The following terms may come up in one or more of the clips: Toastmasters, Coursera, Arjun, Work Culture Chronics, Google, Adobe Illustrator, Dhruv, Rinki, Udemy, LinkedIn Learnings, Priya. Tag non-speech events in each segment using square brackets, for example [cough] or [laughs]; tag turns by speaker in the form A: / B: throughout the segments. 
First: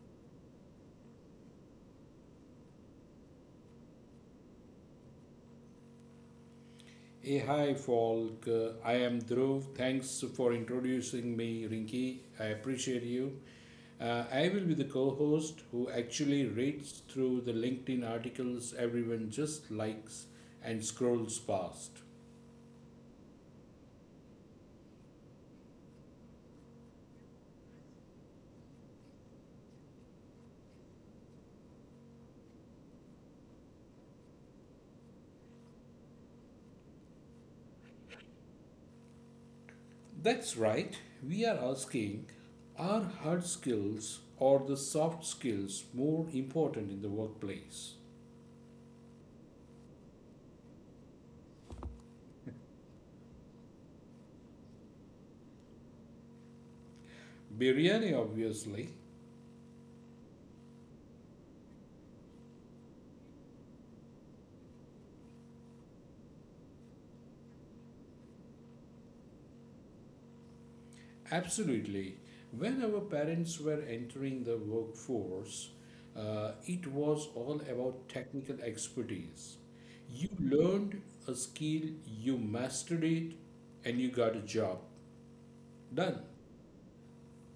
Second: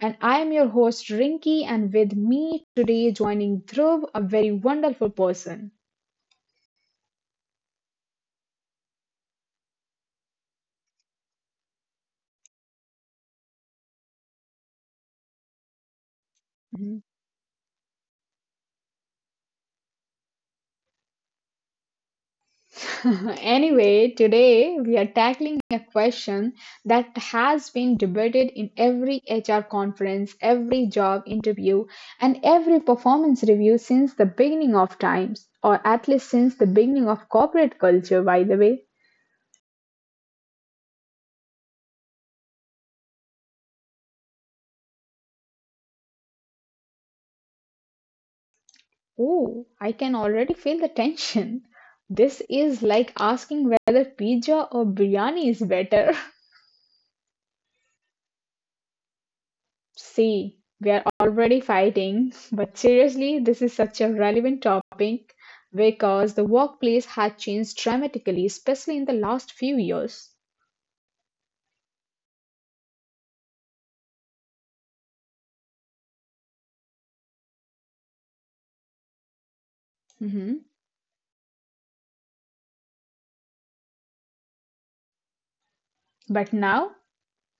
A: And I am your host, Rinky, and with me today, joining Dhruv, a very wonderful person.
B: Hey, hi, folk. I am Dhruv. Thanks for introducing me, Rinki. I appreciate you. I will be the co host who actually
A: Mm-hmm.
B: reads through the LinkedIn articles everyone just likes and scrolls past.
A: [laughs] Anyway, today we are tackling a question that has been debated in every HR conference, every job interview, and every performance review since the beginning of times, or at least since the beginning of corporate culture, by the way.
B: That's right, we are asking are hard skills or the soft skills more important in the workplace?
A: Oh, I can already feel the tension. This is like asking whether pizza or biryani is better. [laughs]
B: Biryani, obviously.
A: See, we are already fighting, but seriously, this is such a relevant topic because the workplace had changed dramatically, especially in the last few years.
B: Absolutely. When our parents were entering the workforce, it was all about technical expertise. You
A: Mhm.
B: learned a skill, you mastered it, and you got a job. Done.
A: But now,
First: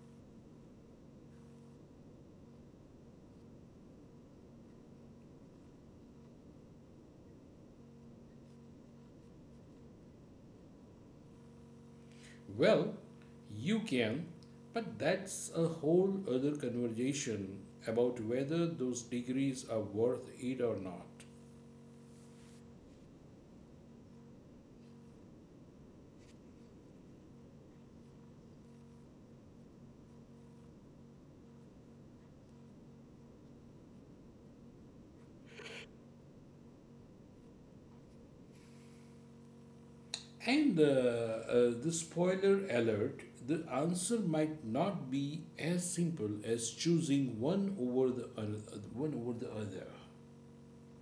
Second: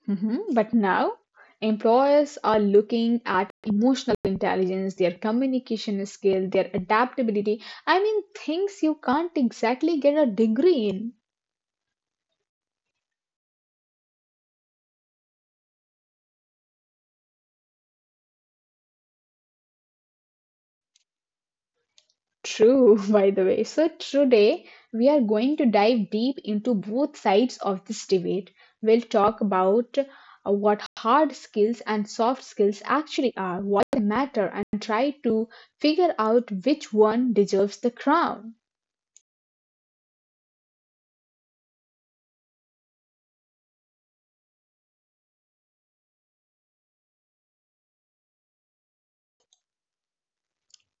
A: mhm, but now, employers are looking at emotional intelligence, their communication skill, their adaptability. I mean, things you can't exactly get a degree in.
B: Well, you can, but that's a whole other conversation about whether those degrees are worth it or not.
A: True, [laughs] by the way. So, today we are going to dive deep into both sides of this debate. We'll talk about what hard skills and soft skills actually are, why they matter, and try to figure out which one deserves the crown.
B: And The spoiler alert, the answer might not be as simple as choosing one over one over the other.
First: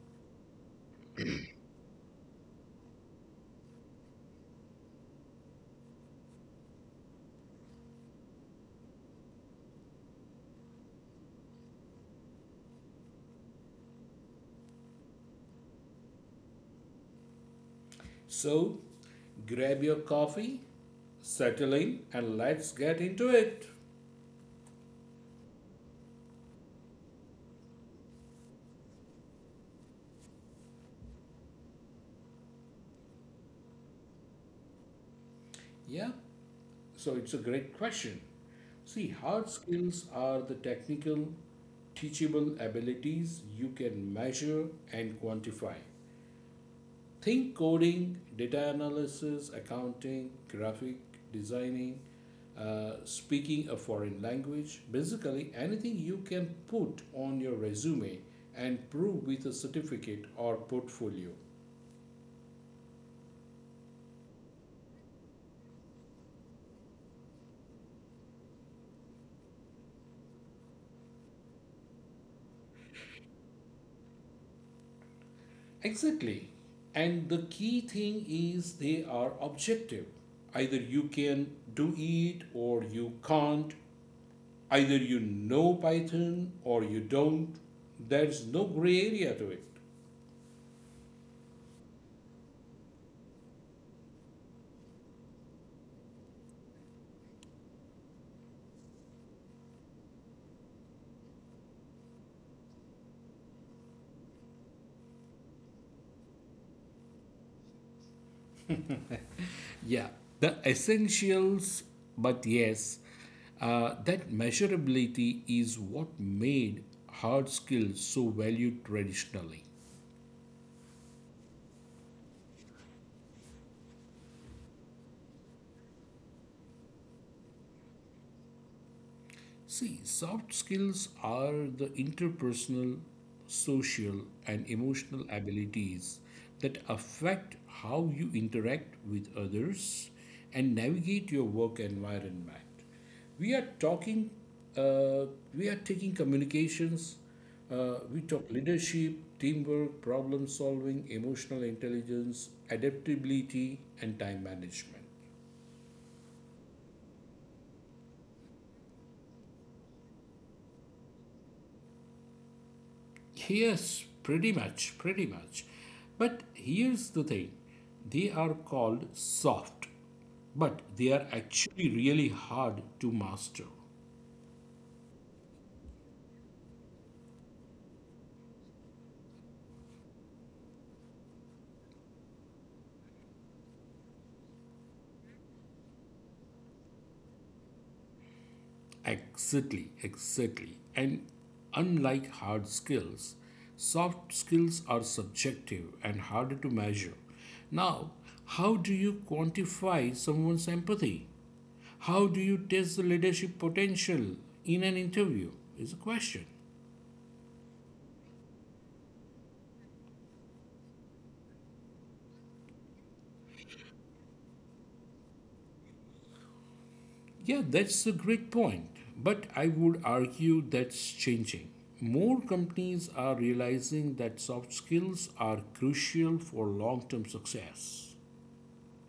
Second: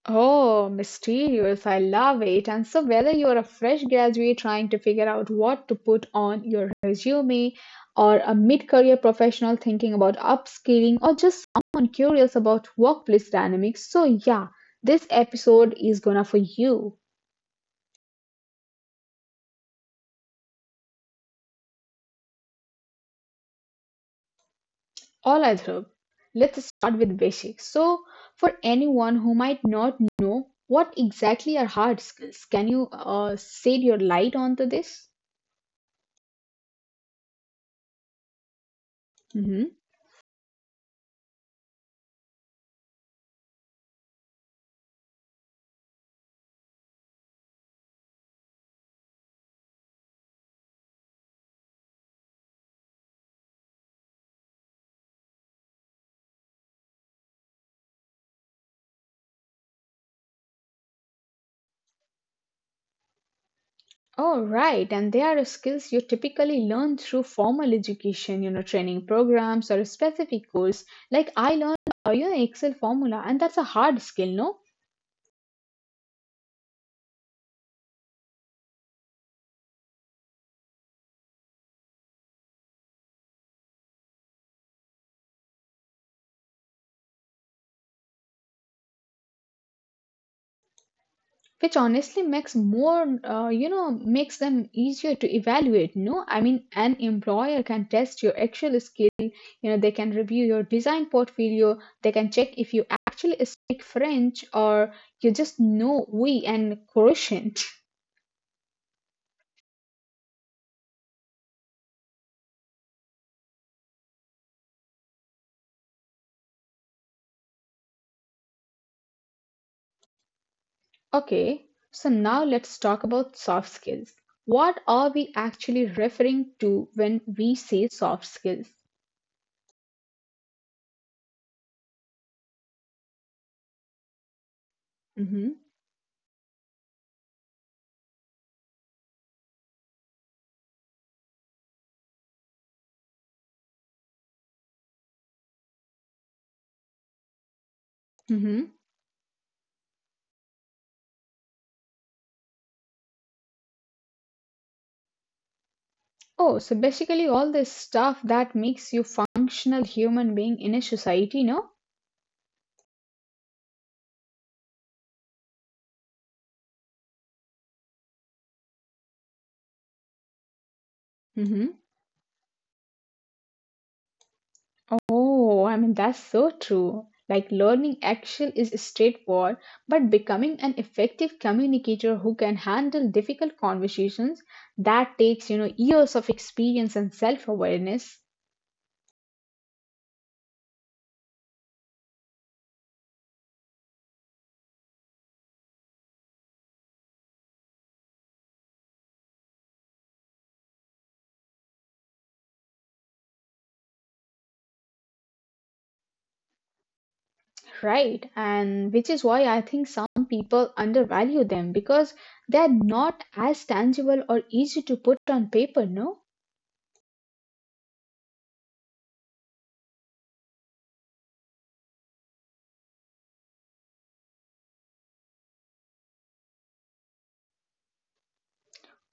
A: Oh, mysterious. I love it. And so, whether you're a fresh graduate trying to figure out what to put on your resume, or a mid career professional thinking about upskilling, or just someone curious about workplace dynamics, so yeah, this episode is gonna for you.
B: So grab your coffee, settle in, and let's get into it.
A: All I hope. Let's start with basics. So, for anyone who might not know what exactly are hard skills, can you shed your light onto this?
B: Yeah, so it's a great question. See, hard
A: Mm-hmm.
B: skills are the technical, teachable abilities you can measure and quantify. Think coding, data analysis, accounting, graphic designing, speaking a foreign language, basically anything you can put on your resume and prove with a certificate or portfolio.
A: Oh, right. And they are skills you typically learn through formal education, you know, training programs or a specific course. Like I learned you know, Excel formula, and that's a hard skill, no?
B: Exactly. And the key thing is they are objective. Either you can do it or you can't. Either you know Python or you don't. There's no gray area to it.
A: Which honestly makes more, you know, makes them easier to evaluate, no? I mean, an employer can test your actual skill. You know, they can review your design portfolio. They can check if you actually speak French or you just know we and quotient.
B: Yeah, the essentials, but yes, that measurability is what made hard skills so valued traditionally.
A: Okay, so now let's talk about soft skills. What are we actually referring to when we say soft skills?
B: See, soft skills are the interpersonal, social, and emotional
A: Hmm.
B: abilities that affect how you interact with others and navigate your work environment. We are talking, uh, we are taking communications, we talk
A: Hmm.
B: leadership, teamwork, problem solving, emotional intelligence, adaptability, and time management.
A: Oh, so basically all this stuff that makes you functional human being in a society, no?
B: Yes, pretty much. But here's the thing, they are called soft, but they are
A: Hmm.
B: actually really hard to master.
A: Oh, I mean that's so true. Like learning Excel is straightforward, but becoming an effective communicator who can handle difficult conversations, that takes, you know, years of experience and self-awareness.
B: Exactly. And unlike hard skills, soft skills are subjective and harder to measure. Now, how do you quantify someone's empathy? How do you test the leadership potential in an interview? Is a question.
A: Right, and which is why I think some people undervalue them because they're not as tangible or easy to put on paper, no?
B: Yeah, that's a great point. But I would argue that's changing. More companies are realizing that soft skills are crucial for long term success.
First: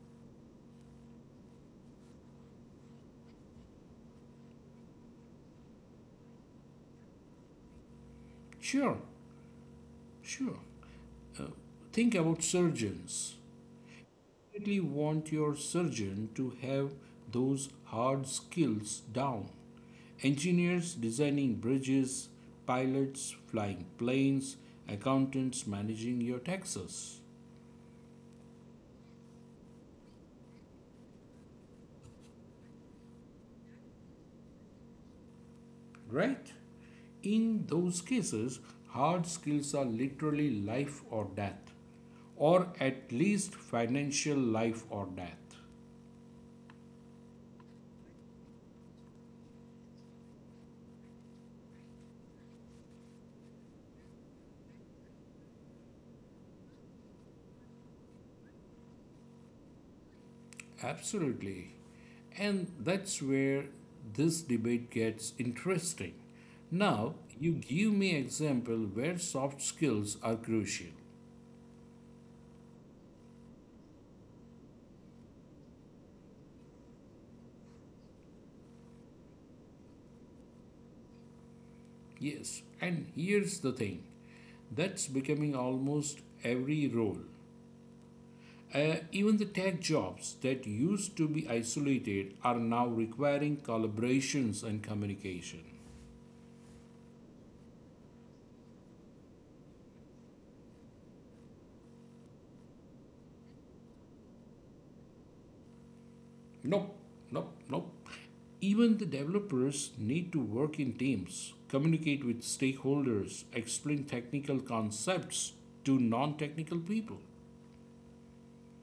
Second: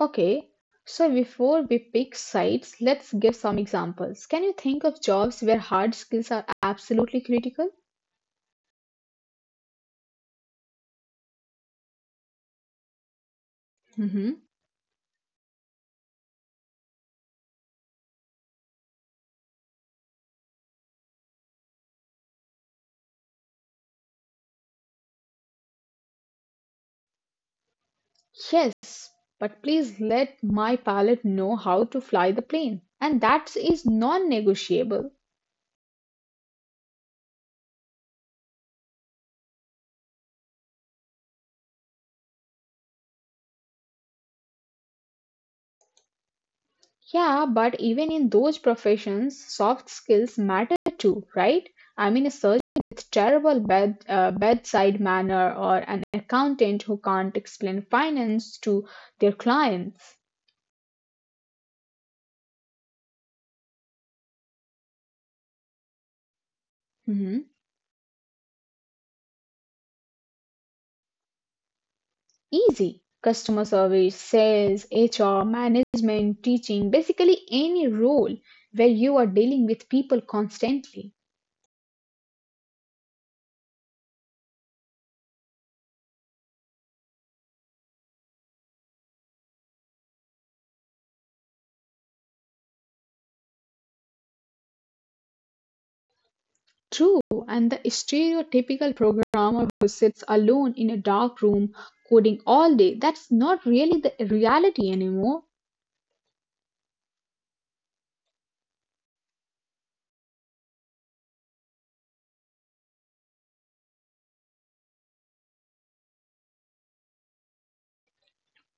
A: Okay, so before we pick sites, let's give some examples. Can you think of jobs where hard skills are absolutely critical?
B: Sure, sure. Think about surgeons.
A: Hmm.
B: You really want your surgeon to have those hard skills down. Engineers designing bridges, pilots flying planes, accountants managing your taxes.
A: Yes, but please let my pilot know how to fly the plane, and that is non negotiable.
B: Right? In those cases, hard skills are literally life or death, or at least financial life or death.
A: Yeah, but even in those professions, soft skills matter too, right? I mean, a surgeon with terrible bedside manner or an accountant who can't explain finance to their clients.
B: Absolutely. And that's where this debate gets interesting. Now, you
A: Mhm.
B: give me example where soft skills are crucial.
A: Easy. Customer service, sales, HR, management, teaching, basically any role where you are dealing with people constantly.
B: Yes, and here's the thing. That's becoming almost every role. Even the tech jobs that used to be isolated are now requiring collaborations and communication.
A: True, and the stereotypical programmer who sits alone in a dark room coding all day, that's not really the reality anymore.
B: Nope, nope, Nope. Even the developers need to work in teams, communicate with stakeholders, explain technical concepts to non technical people.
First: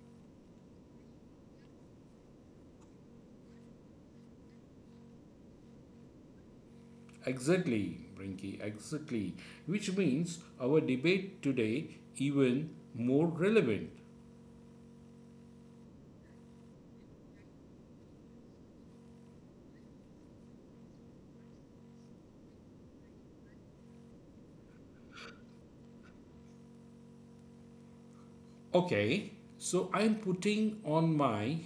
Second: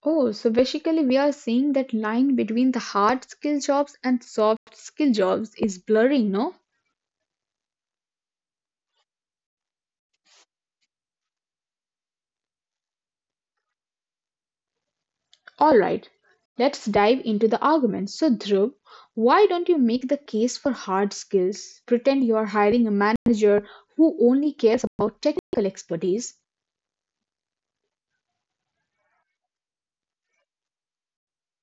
A: Oh, so basically, we are saying that line between the hard skill jobs and soft skill jobs is blurring, no?
B: Exactly, Brinky, exactly. Which means our debate today even more relevant.
A: Alright, let's dive into the argument. So, Dhruv, why don't you make the case for hard skills? Pretend you are hiring a manager who only cares about technical expertise.
B: Okay, so I'm putting on my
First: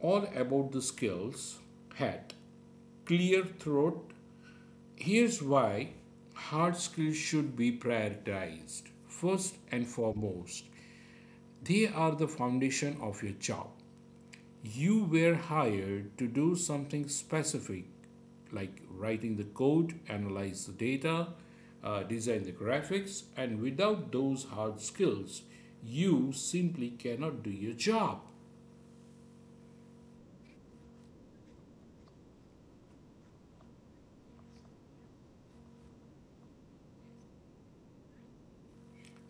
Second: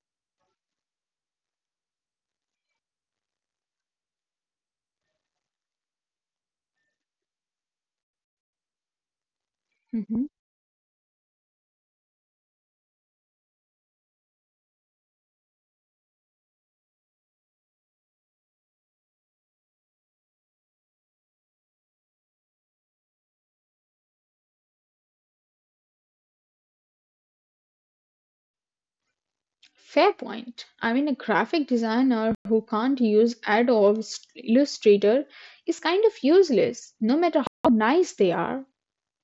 B: all about the skills hat, clear throat. Here's why hard skills should be prioritized. First and
A: Mm-hmm.
B: foremost, they are the foundation of your job. You were hired to do something specific, like writing the code, analyze the data, design the graphics, and without those hard skills you simply cannot do your job.
A: Fair point. I mean, a graphic designer who can't use Adobe Illustrator is kind of useless, no matter how nice they are.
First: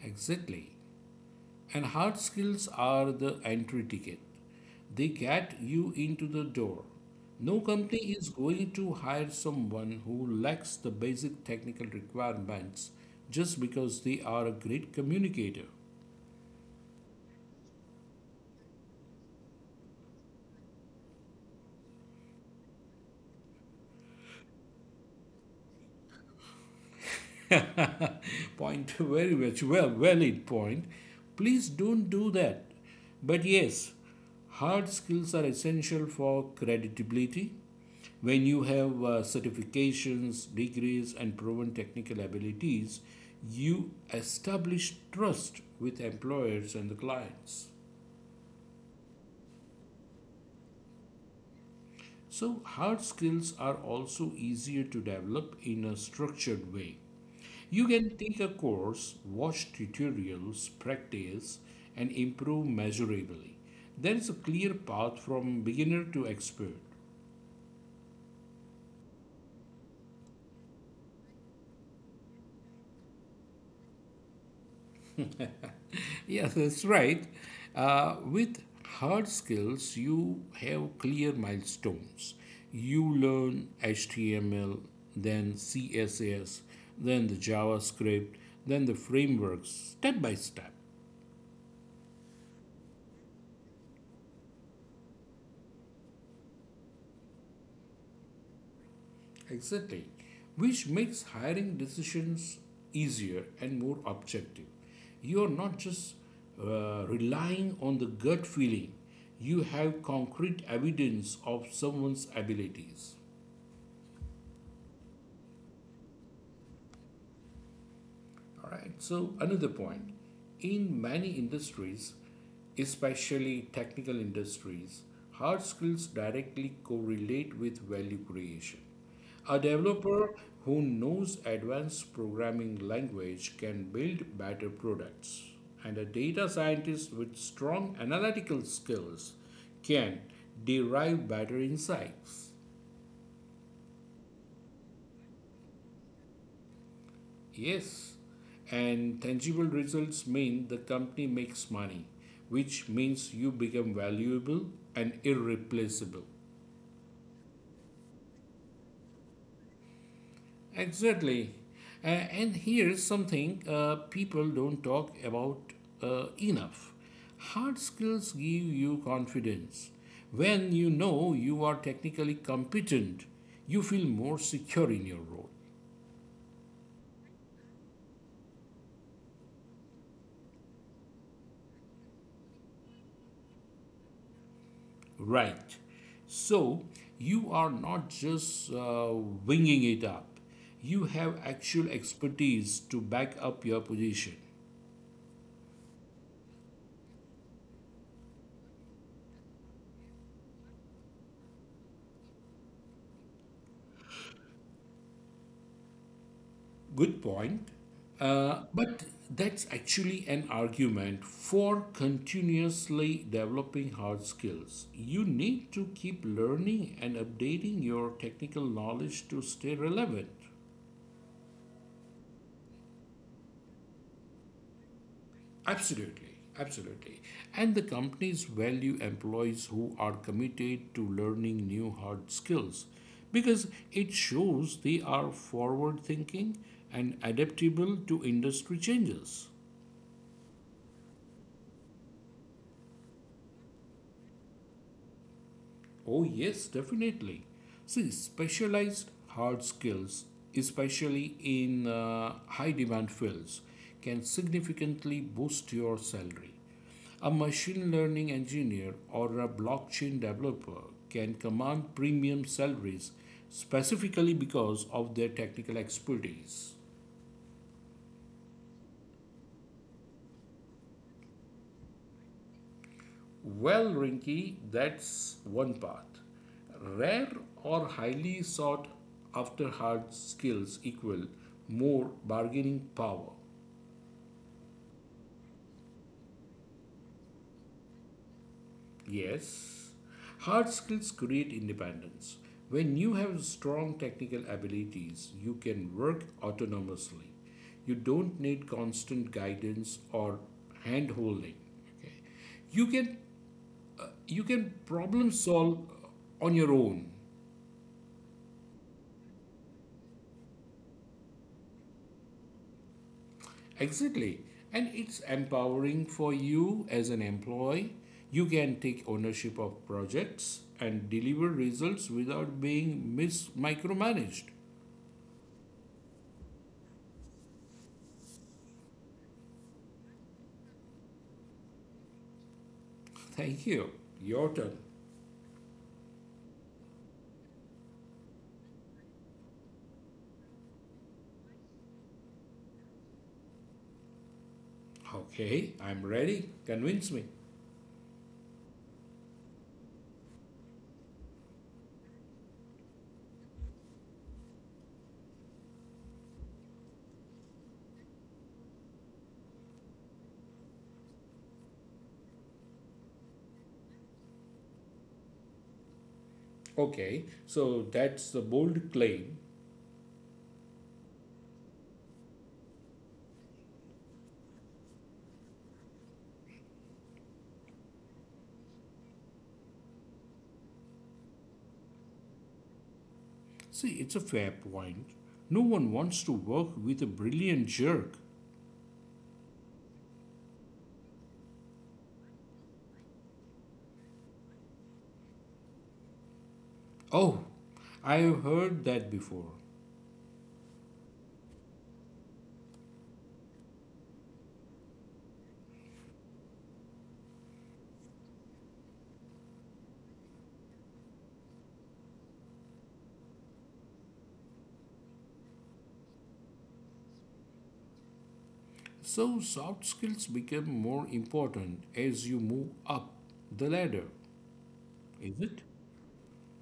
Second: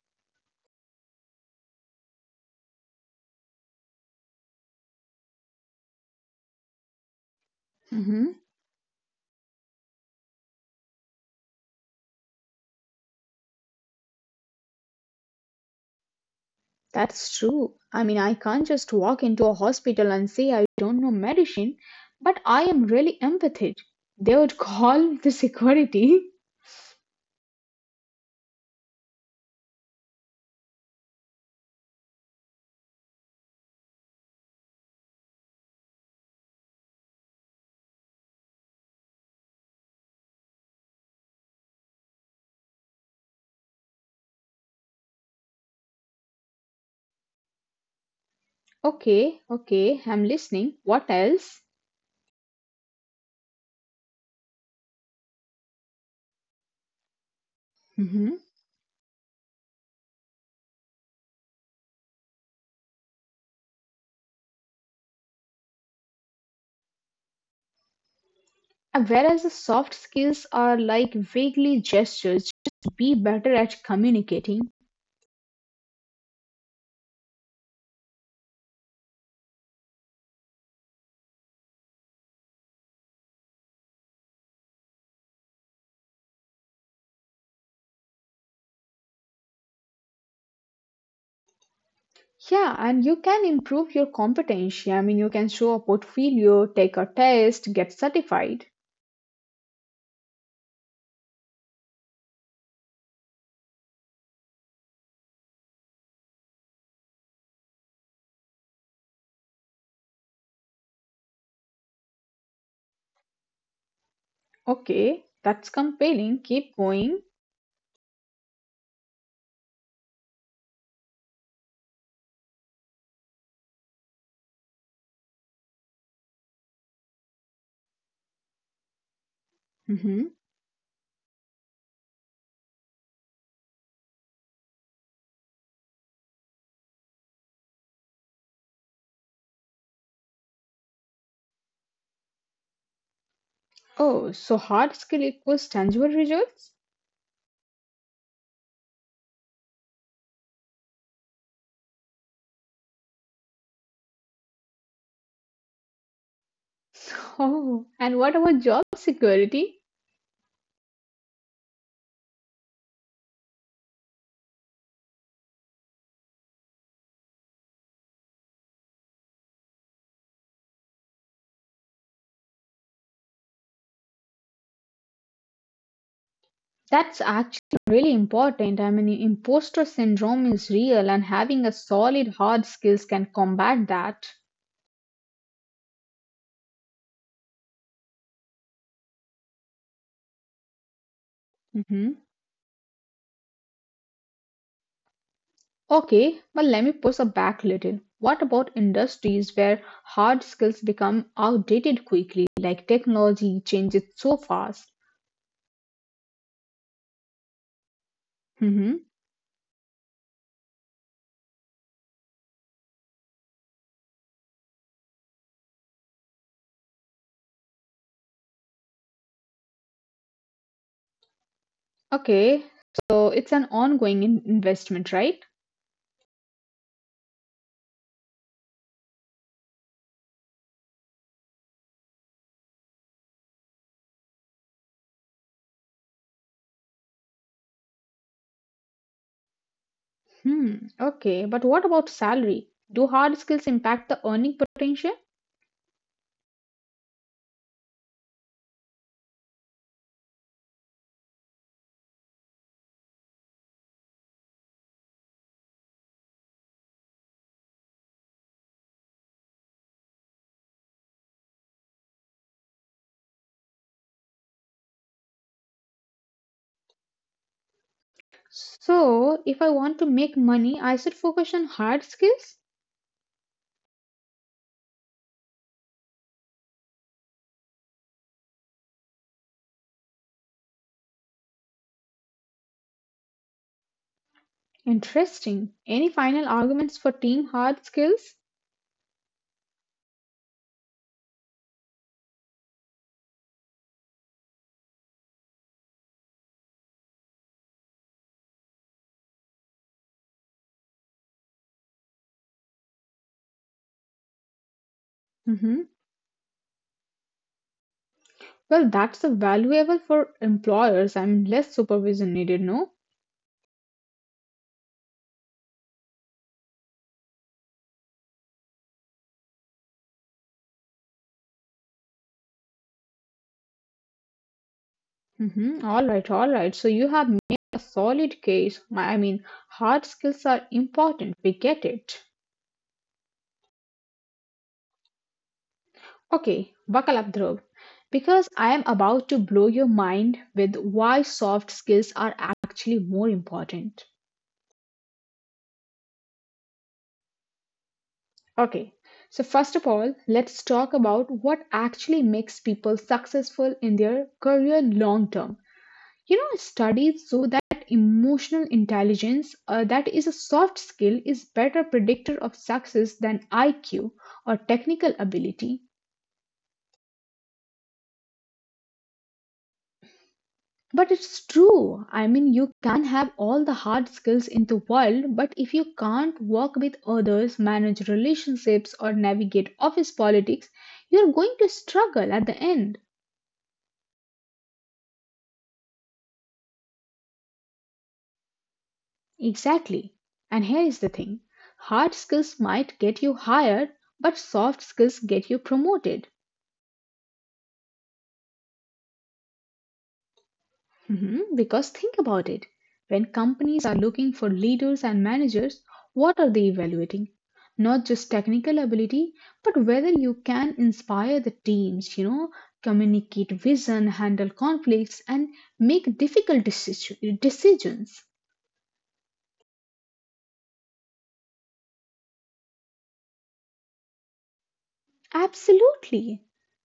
B: Exactly. And hard skills are the entry ticket. They get you into the door. No company is
A: Hmm.
B: going to hire someone who lacks the basic technical requirements just because they are a great communicator.
A: That's true. I mean, I can't just walk into a hospital and say I don't know medicine, but I am really empathic. They would call the security. [laughs]
B: [laughs] Point very much well valid point, please don't do that. But yes, hard skills are essential for credibility. When you have certifications, degrees, and proven technical abilities, you establish trust with employers and the clients.
A: Okay, okay, I'm listening. What else?
B: So hard skills are also easier to develop in a structured way. You can
A: Hmm.
B: take a course, watch tutorials, practice, and improve measurably. There is a clear path from beginner to expert. [laughs]
A: Whereas the soft skills are like vaguely gestures, just be better at communicating.
B: Yes, that's right. With hard skills, you have clear milestones. You learn HTML, then CSS, then the JavaScript, then the frameworks, step by step.
A: Yeah, and you can improve your competency. I mean, you can show a portfolio, take a test, get certified.
B: Exactly, which makes hiring decisions easier and more objective. You're not just relying on the gut feeling, you have concrete evidence of someone's abilities.
A: Okay, that's compelling. Keep going.
B: All right. So another point, in many industries, especially technical industries, hard skills directly correlate with value creation. A developer
A: Hmm.
B: who knows advanced programming language can build better products, and a data scientist with strong analytical skills can derive better insights.
A: Oh, so hard skill equals tangible results?
B: Yes, and tangible results mean the company makes money, which means you become valuable and irreplaceable.
A: [laughs] Oh, and what about job security?
B: Exactly. Uh, and here's something people don't talk about enough. Hard skills give you confidence. When you know you are technically competent, you feel more secure in your role.
A: That's actually really important. I mean, imposter syndrome is real, and having a solid hard skills can combat that.
B: Right. So you are not just winging it up, you have actual
A: Mm-hmm.
B: expertise to back up your position.
A: Okay, well, let me push it back a little. What about industries where hard skills become outdated quickly, like technology changes so fast?
B: Good point.
A: Hmm.
B: But that's actually an argument for continuously developing hard skills. You need to keep learning and updating your technical knowledge to stay relevant.
A: Okay, so it's an ongoing investment, right?
B: Absolutely. And the companies value employees who are committed to learning new hard skills because it shows they are forward thinking and adaptable to industry changes.
A: Hmm. Okay, but what about salary? Do hard skills impact the earning potential?
B: Oh, yes, definitely. See, specialized hard skills, especially in high demand fields, can significantly boost your salary. A machine learning engineer or a blockchain developer can command premium salaries specifically because of their technical expertise.
A: So, if I want to make money, I should focus on hard skills?
B: Well, Rinky, that's one part. Rare or highly sought after hard skills equal more bargaining power.
A: Interesting. Any final arguments for team hard skills?
B: Yes, hard skills create independence. When you have strong technical abilities, you can work autonomously. You don't need constant guidance or hand holding. Okay. You can you can problem
A: Mm-hmm.
B: solve on your own.
A: Well, that's a valuable for employers and less supervision needed, no?
B: Exactly. And it's empowering for you as an employee. You can take ownership of projects and deliver results without being micromanaged.
A: Mm-hmm. All right, all right. So you have made a solid case. I mean, hard skills are important. We get it.
B: Thank you. Your turn.
A: Okay, buckle up, Dhruv, because I am about to blow your mind with why soft skills are actually more important.
B: Okay, I'm ready. Convince me.
A: Okay, so first of all, let's talk about what actually makes people successful in their career long term. You know, studies show that emotional intelligence, that is a soft skill, is better predictor of success than IQ or technical ability.
B: Okay, so that's the bold claim.
A: But it's true. I mean, you can have all the hard skills in the world, but if you can't work with others, manage relationships, or navigate office politics, you're going to struggle at the end.
B: See, it's a fair point. No one wants to work with a brilliant jerk.
A: Exactly. And here is the thing, hard skills might get you hired, but soft skills get you promoted.
B: Oh, I've heard that before.
A: Mhm. Because think about it. When companies are looking for leaders and managers, what are they evaluating? Not just technical ability, but whether you can inspire the teams, you know, communicate vision, handle conflicts, and make difficult decisions.
B: So, soft skills become more important as you move up the ladder, is it?
A: Absolutely.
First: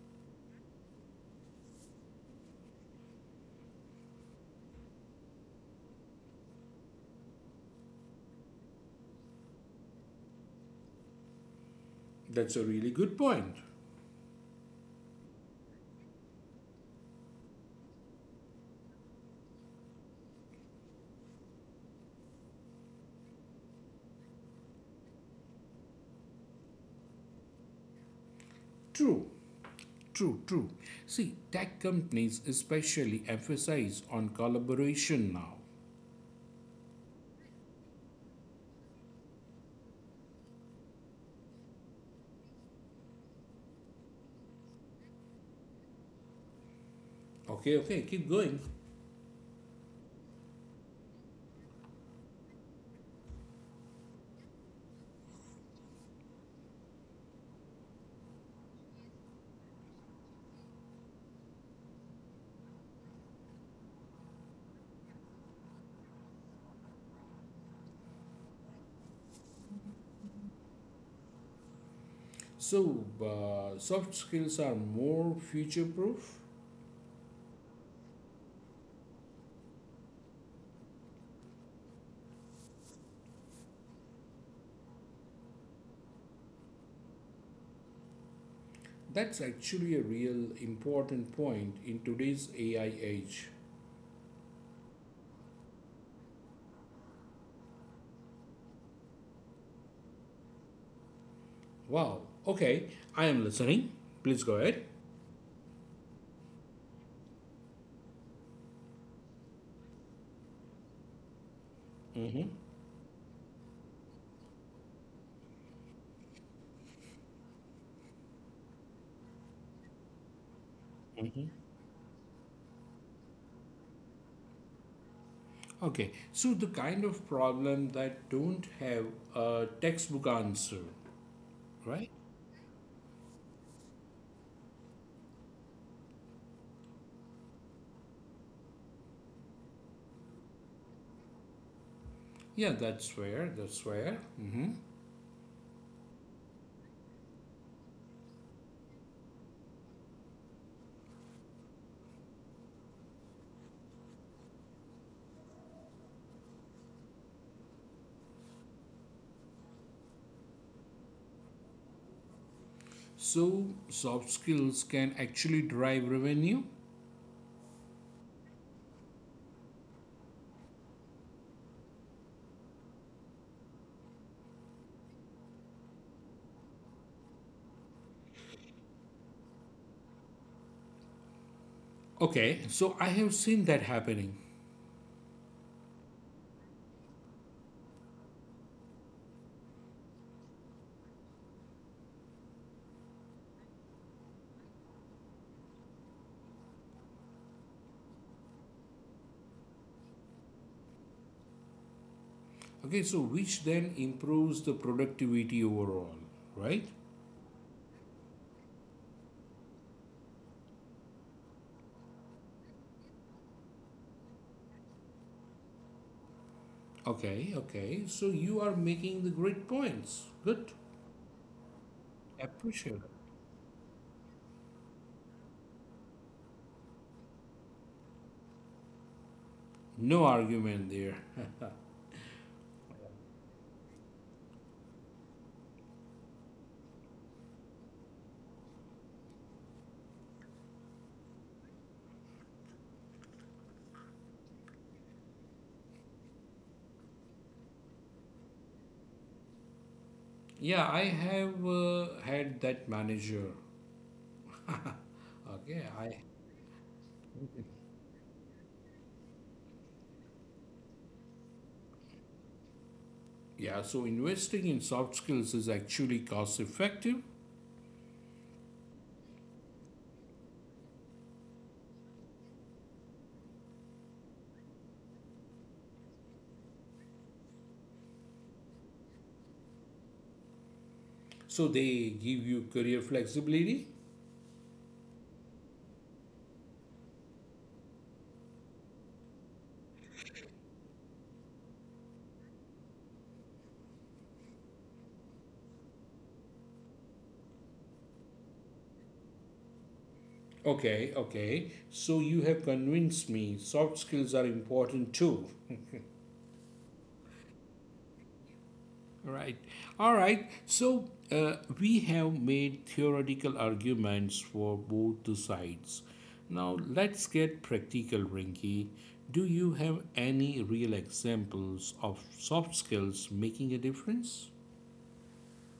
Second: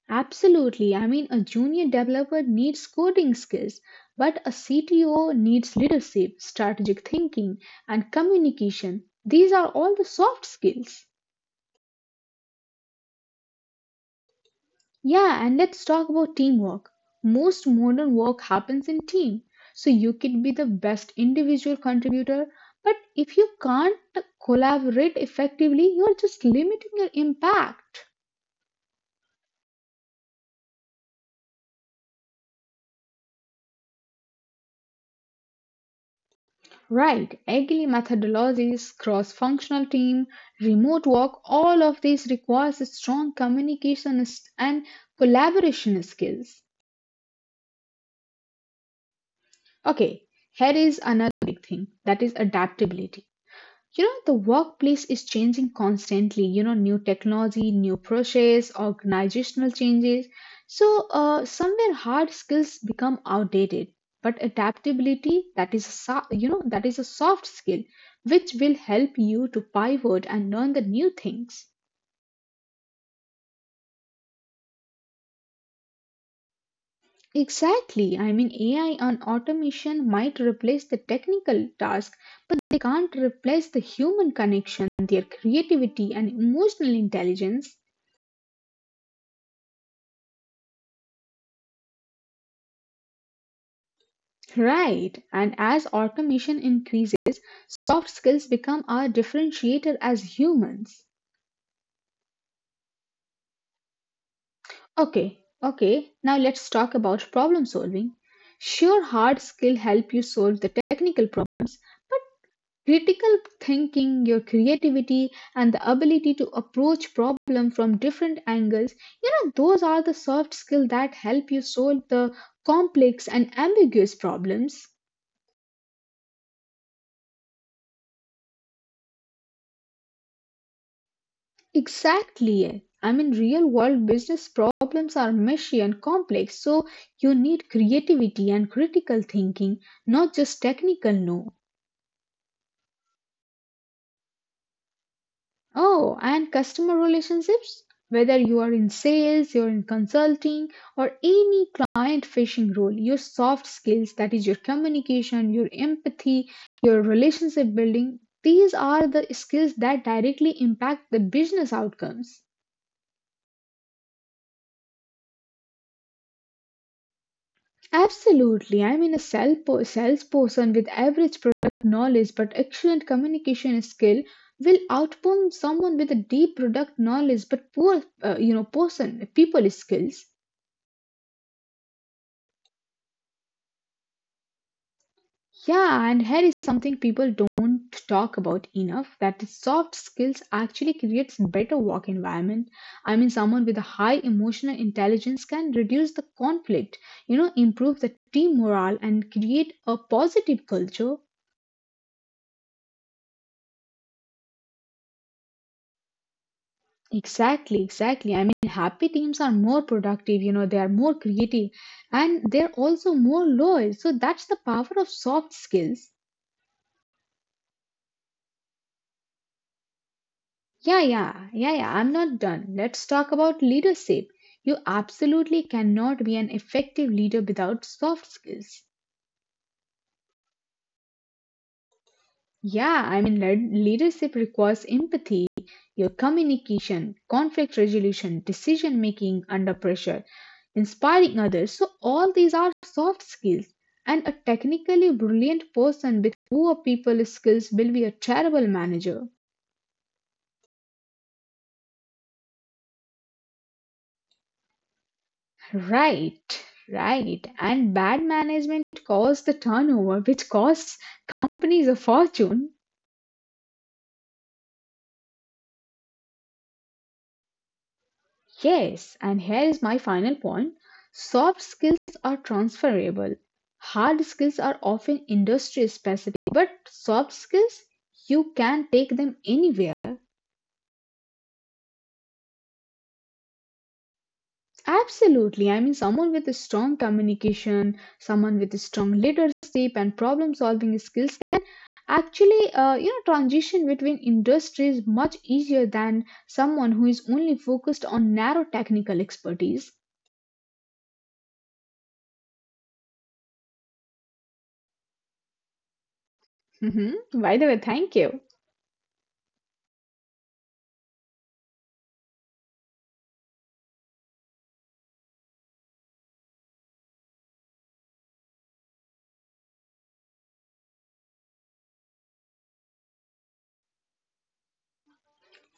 A: Absolutely. I mean, a junior developer needs coding skills, but a CTO needs leadership, strategic thinking, and communication. These are all the soft skills.
B: That's a really good point.
A: Yeah, and let's talk about teamwork. Most modern work happens in team. So you could be the best individual contributor, but if you can't collaborate effectively, you're just limiting your impact.
B: True, True. See, tech companies especially emphasize on collaboration now.
A: Right, agile methodologies, cross functional team, remote work, all of these requires a strong and collaboration skills.
B: Okay, okay, keep going.
A: Okay, here is another big thing that is adaptability. You know, the workplace is changing constantly, you know, new technology, new process, organizational changes. So, somewhere hard skills become outdated, but adaptability, that is a, you know, that is a soft skill which will help you to pivot and learn the new things.
B: So, soft skills are more future proof?
A: Exactly. I mean, AI and automation might replace the technical task. But they can't replace the human connection, their creativity, and emotional intelligence.
B: That's actually a real important point in today's AI age.
A: Right, and as automation increases, soft skills become our differentiator as humans.
B: Wow, okay, I am listening. Please go ahead.
A: Okay, okay, now let's talk about problem solving. Sure, hard skill help you solve the technical problem, but
B: Mhm.
A: critical thinking, your creativity, and the ability to approach problem from different angles, you know, those are the soft skill that help you solve the complex and ambiguous problems.
B: Okay, so the kind of problem that don't have a textbook answer, right?
A: Exactly. I mean, real world business problems are messy and complex, so you need creativity and critical thinking, not just technical know.
B: That's fair. Hmm.
A: Oh, and customer relationships? Whether you are in sales, you're in consulting, or any client facing role, your soft skills, that is your communication, your empathy, your relationship building, these are the skills that directly impact the business outcomes.
B: So soft skills can actually drive revenue.
A: Absolutely. I mean, a salesperson with average product knowledge but excellent communication skill will outperform someone with a deep product knowledge but poor, you know, person people skills.
B: Okay, so I have seen that happening.
A: Yeah, and here is something people don't talk about enough, that is soft skills actually creates better work environment. I mean, someone with a high emotional intelligence can reduce the conflict, you know, improve the team morale and create a positive culture.
B: Okay, so which then improves the productivity overall, right?
A: Exactly, exactly. I mean, happy teams are more productive, you know, they are more creative and they're also more loyal. So that's the power of soft skills.
B: Okay, okay. So you are making the great points. Good.
A: Yeah, yeah, yeah, yeah. I'm not done.
B: Appreciate
A: Let's
B: it.
A: talk about leadership. You absolutely cannot be an effective leader without soft skills.
B: No argument there.
A: Yeah, I mean, leadership requires empathy, your communication, conflict resolution, decision making under pressure, inspiring others. So, all these are soft skills. And a technically brilliant person with poor people skills will be a terrible manager.
B: Yeah, I have had that manager. Okay, I,
A: Right, right. And bad management causes the turnover, which costs companies a fortune.
B: yeah, so investing in soft skills is actually cost effective.
A: Yes, and here is my final point. Soft skills are transferable. Hard skills are often industry specific, but soft skills, you can take them anywhere.
B: So they give you career flexibility.
A: Absolutely. I mean, someone with a strong communication, someone with a strong leadership and problem solving skills can actually, you know, transition between industries much easier than someone who is only focused on narrow technical expertise.
B: Okay. So you have convinced me soft skills are important too.
A: [laughs] By the way, thank you.
B: Right. All right. So we have made theoretical arguments for both the sides. Now let's get practical, Rinky. Do you have any real examples of soft skills making a difference?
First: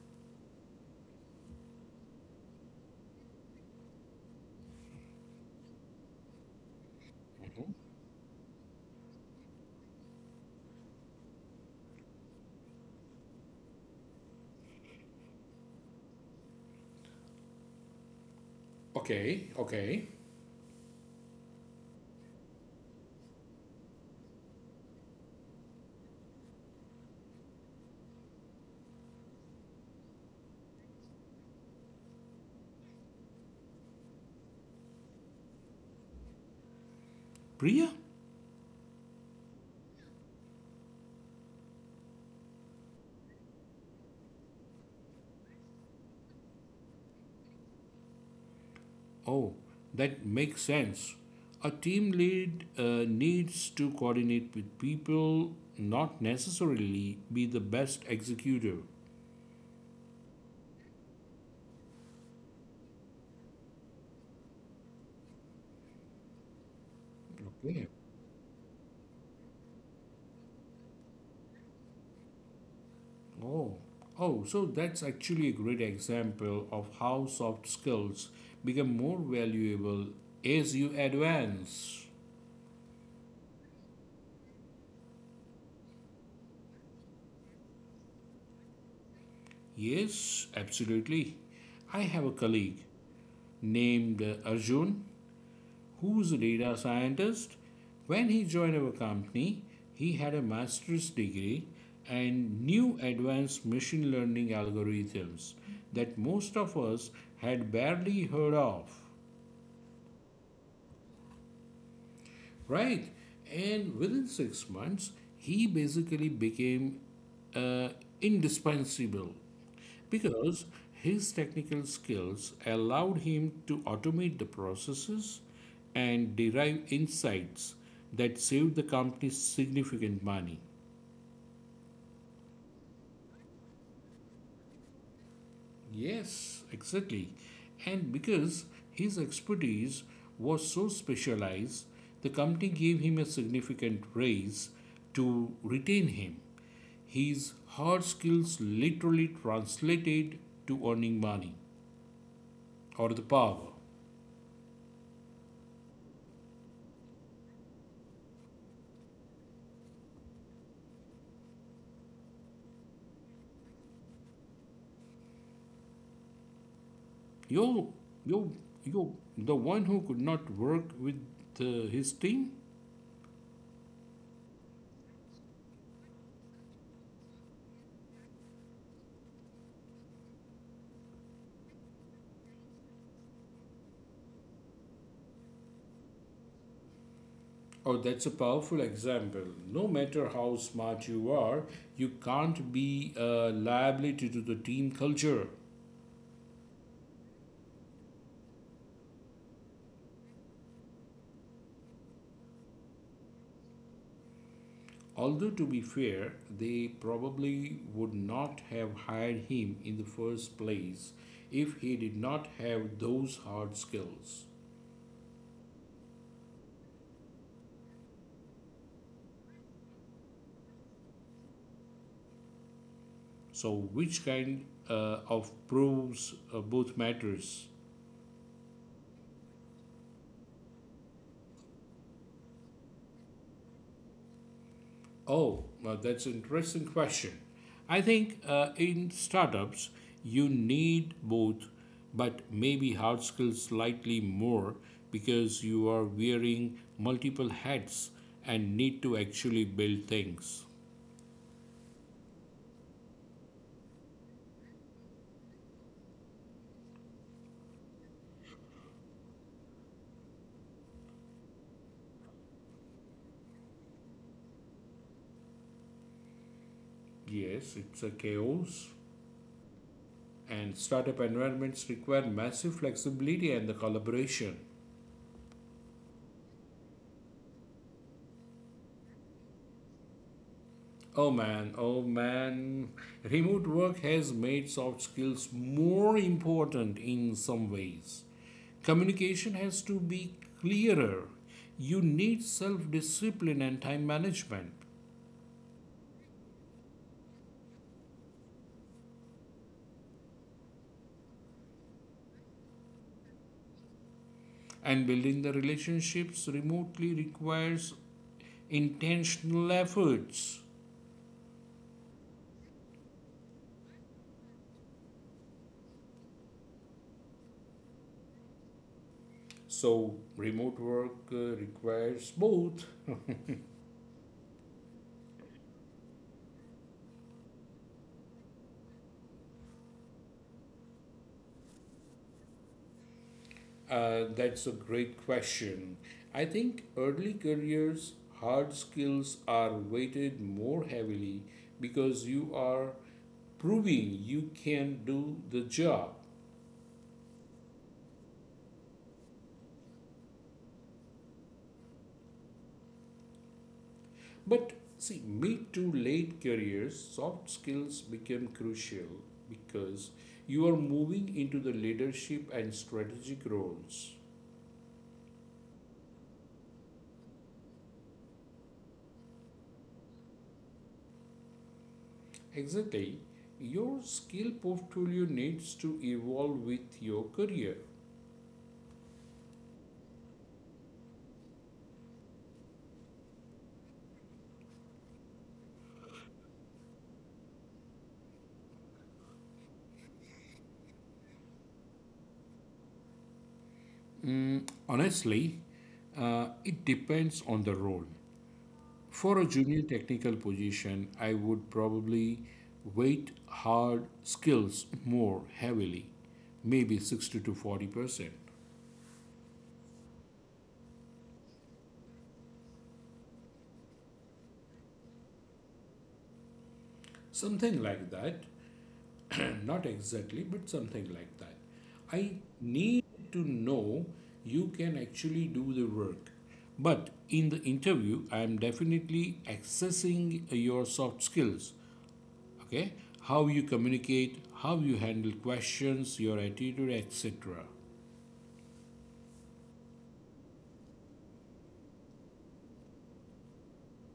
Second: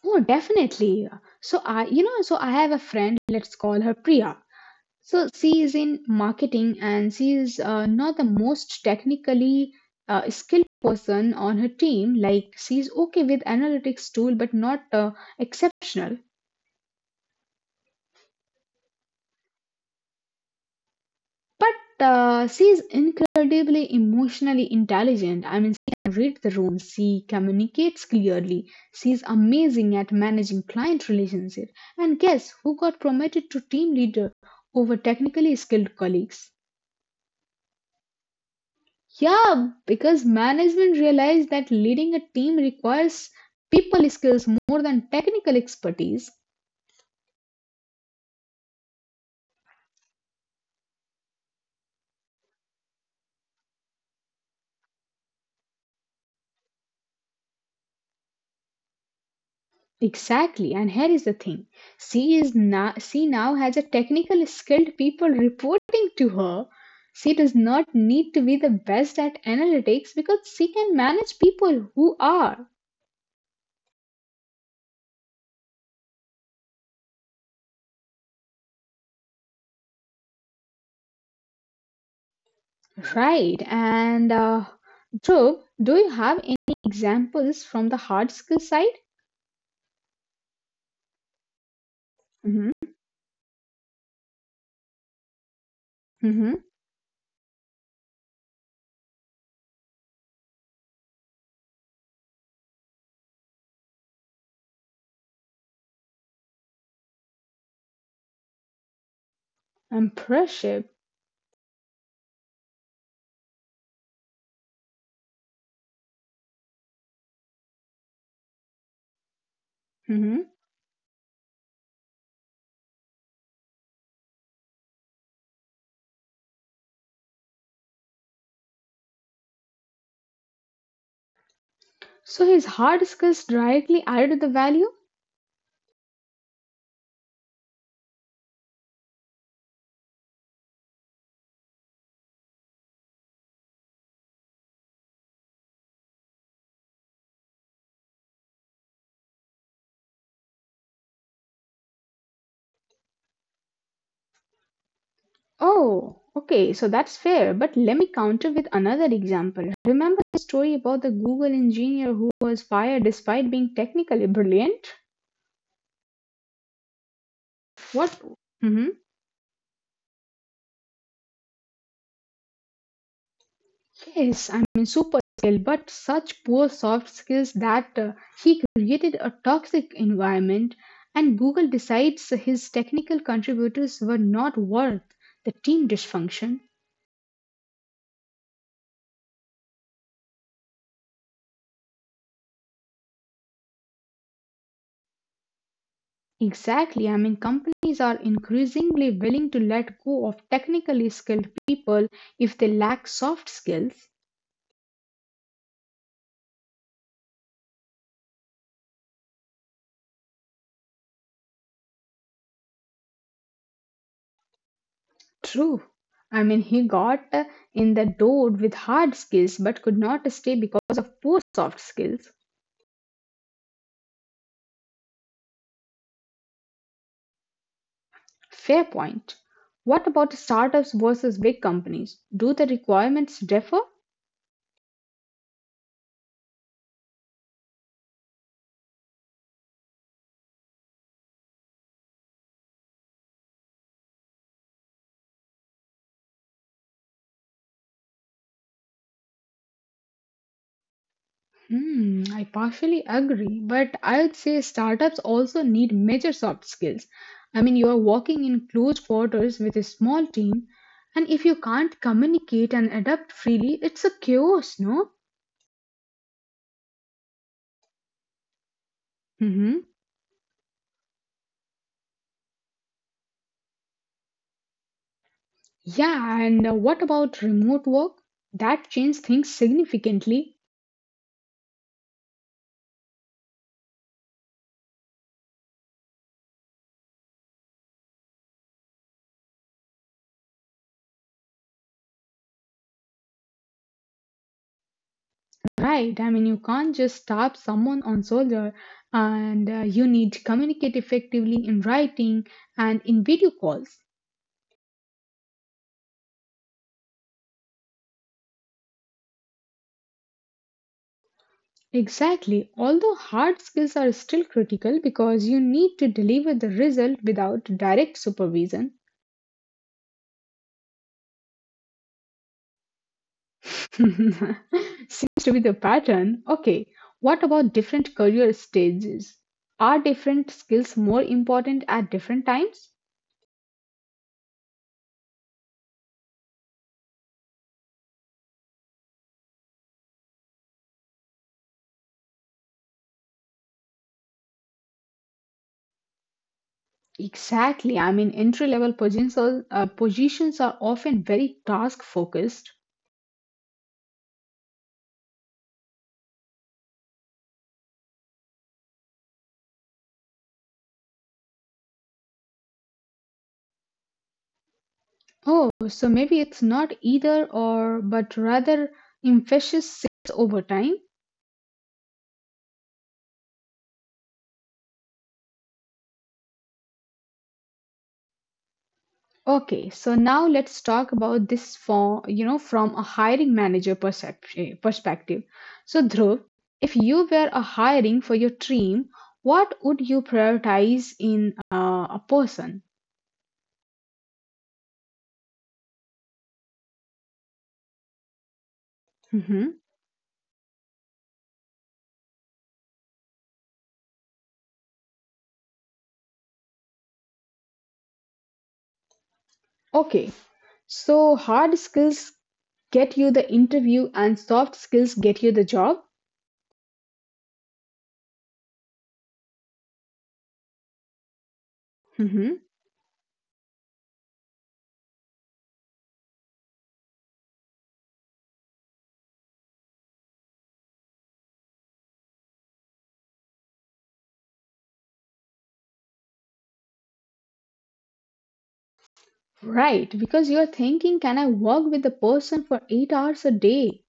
A: Oh, definitely. So I have a friend, let's call her Priya. So she is in marketing and she is
B: Mhm.
A: not the most technically skilled person on her team. Like she's okay with analytics tool, but not exceptional.
B: Okay.
A: But she's incredibly emotionally intelligent. I mean, she can read the room. She communicates clearly. She's amazing at managing client relationships. And guess who got promoted to team leader over technically skilled colleagues?
B: Priya?
A: Yeah, because management realized that leading a team requires people skills more than technical expertise.
B: Oh, that makes sense. A team lead needs to coordinate with people, not necessarily be the best executor.
A: Exactly, and here is the thing. She now has a technical skilled people reporting to her. She does
B: Okay.
A: not need to be the best at analytics because she can manage people who are.
B: Oh, oh, so that's actually a great example of how soft skills become more valuable as you advance.
A: Right. And Dhruv, do you have any examples from the hard skill side?
B: Yes, absolutely. I have a colleague
A: Mm-hmm.
B: named Arjun who's a
A: Mm-hmm.
B: data scientist. When he joined our company, he had a master's degree and new advanced machine learning algorithms that most of us had barely heard of.
A: Impressive.
B: Right? And within 6 months, he basically became uh, indispensable
A: Mm-hmm.
B: because his technical skills allowed him to automate the processes and derive insights that saved the company significant money.
A: So his hard skills directly added to the value.
B: Yes, exactly. And because his expertise was so specialized, the company gave him a significant raise to retain him. His hard skills literally translated to earning money or the power.
A: Oh, okay, so that's fair. But let me counter with another example. Remember the story about the Google engineer who was fired despite being technically brilliant?
B: Yo,
A: What?
B: yo,
A: Hmm.
B: Yo, the one who could not work with his team.
A: Yes, I mean, super skilled, but such poor soft skills that he created a toxic environment, and Google decides his technical contributors were not worth the team dysfunction.
B: Oh, that's a powerful example. No matter how smart you are, you can't be a liability to the team culture.
A: Exactly. I mean, companies are increasingly willing to let go of technically skilled people if they lack soft skills.
B: Although, to be fair, they probably would not have hired him in the first place if he did not have those hard skills.
A: True. I mean, he got in the door with hard skills but could not stay because of poor soft skills.
B: So, which kind of proves both matters?
A: Fair point. What about startups versus big companies? Do the requirements differ?
B: Oh, well, that's an interesting question. I think in startups, you need both, but maybe hard skills slightly more because you are wearing multiple hats and need to actually build things.
A: Hmm, I partially agree, but I'd say startups also need major soft skills. I mean, you are working in close quarters with a small team, and if you can't communicate and adapt freely, it's a chaos, no?
B: Yes, it's a chaos,
A: Mm-hmm.
B: and startup environments require massive flexibility and the collaboration.
A: Yeah, and what about remote work? That changed things significantly,
B: Oh man. Remote work has made soft skills more important in some ways. Communication has to be clearer. You need self discipline and time management.
A: right? I mean, you can't just tap someone on shoulder, and you need to communicate effectively in writing and in video calls.
B: And building the relationships remotely requires intentional efforts.
A: Exactly. Although hard skills are still critical because you need to deliver the result without direct supervision.
B: So, remote work requires both.
A: [laughs] Seems to be the pattern. Okay, what about different career stages? Are different skills more important at different times?
B: That's a great question. I think early careers, hard skills are weighted more heavily because you are proving you can do the job.
A: Exactly. I mean, entry level positions, positions are often very task focused.
B: But see, mid to late careers, soft skills become crucial because you are moving into the leadership and strategic roles.
A: Oh, so maybe it's not either or, but rather emphasis shifts over time.
B: Exactly, your skill portfolio needs to evolve with your career.
A: Okay, so now let's talk about this for you know from a hiring manager perception perspective. So Dhruv, if you were a hiring for your team, what would you prioritize in a person?
B: Honestly, it depends on the role. For a junior
A: Mhm.
B: technical position, I would probably weight hard skills more heavily, maybe 60 to 40%.
A: Okay, so hard skills get you the interview and soft skills get you the job.
B: Something like that. [clears throat] Not exactly, but something like that. I
A: Mhm.
B: need to know you can actually do the work. But in the interview, I am definitely accessing your soft skills. Okay, how you communicate, how you handle questions, your attitude, etc.
A: Right, because you're thinking, can I work with the person for eight hours a day?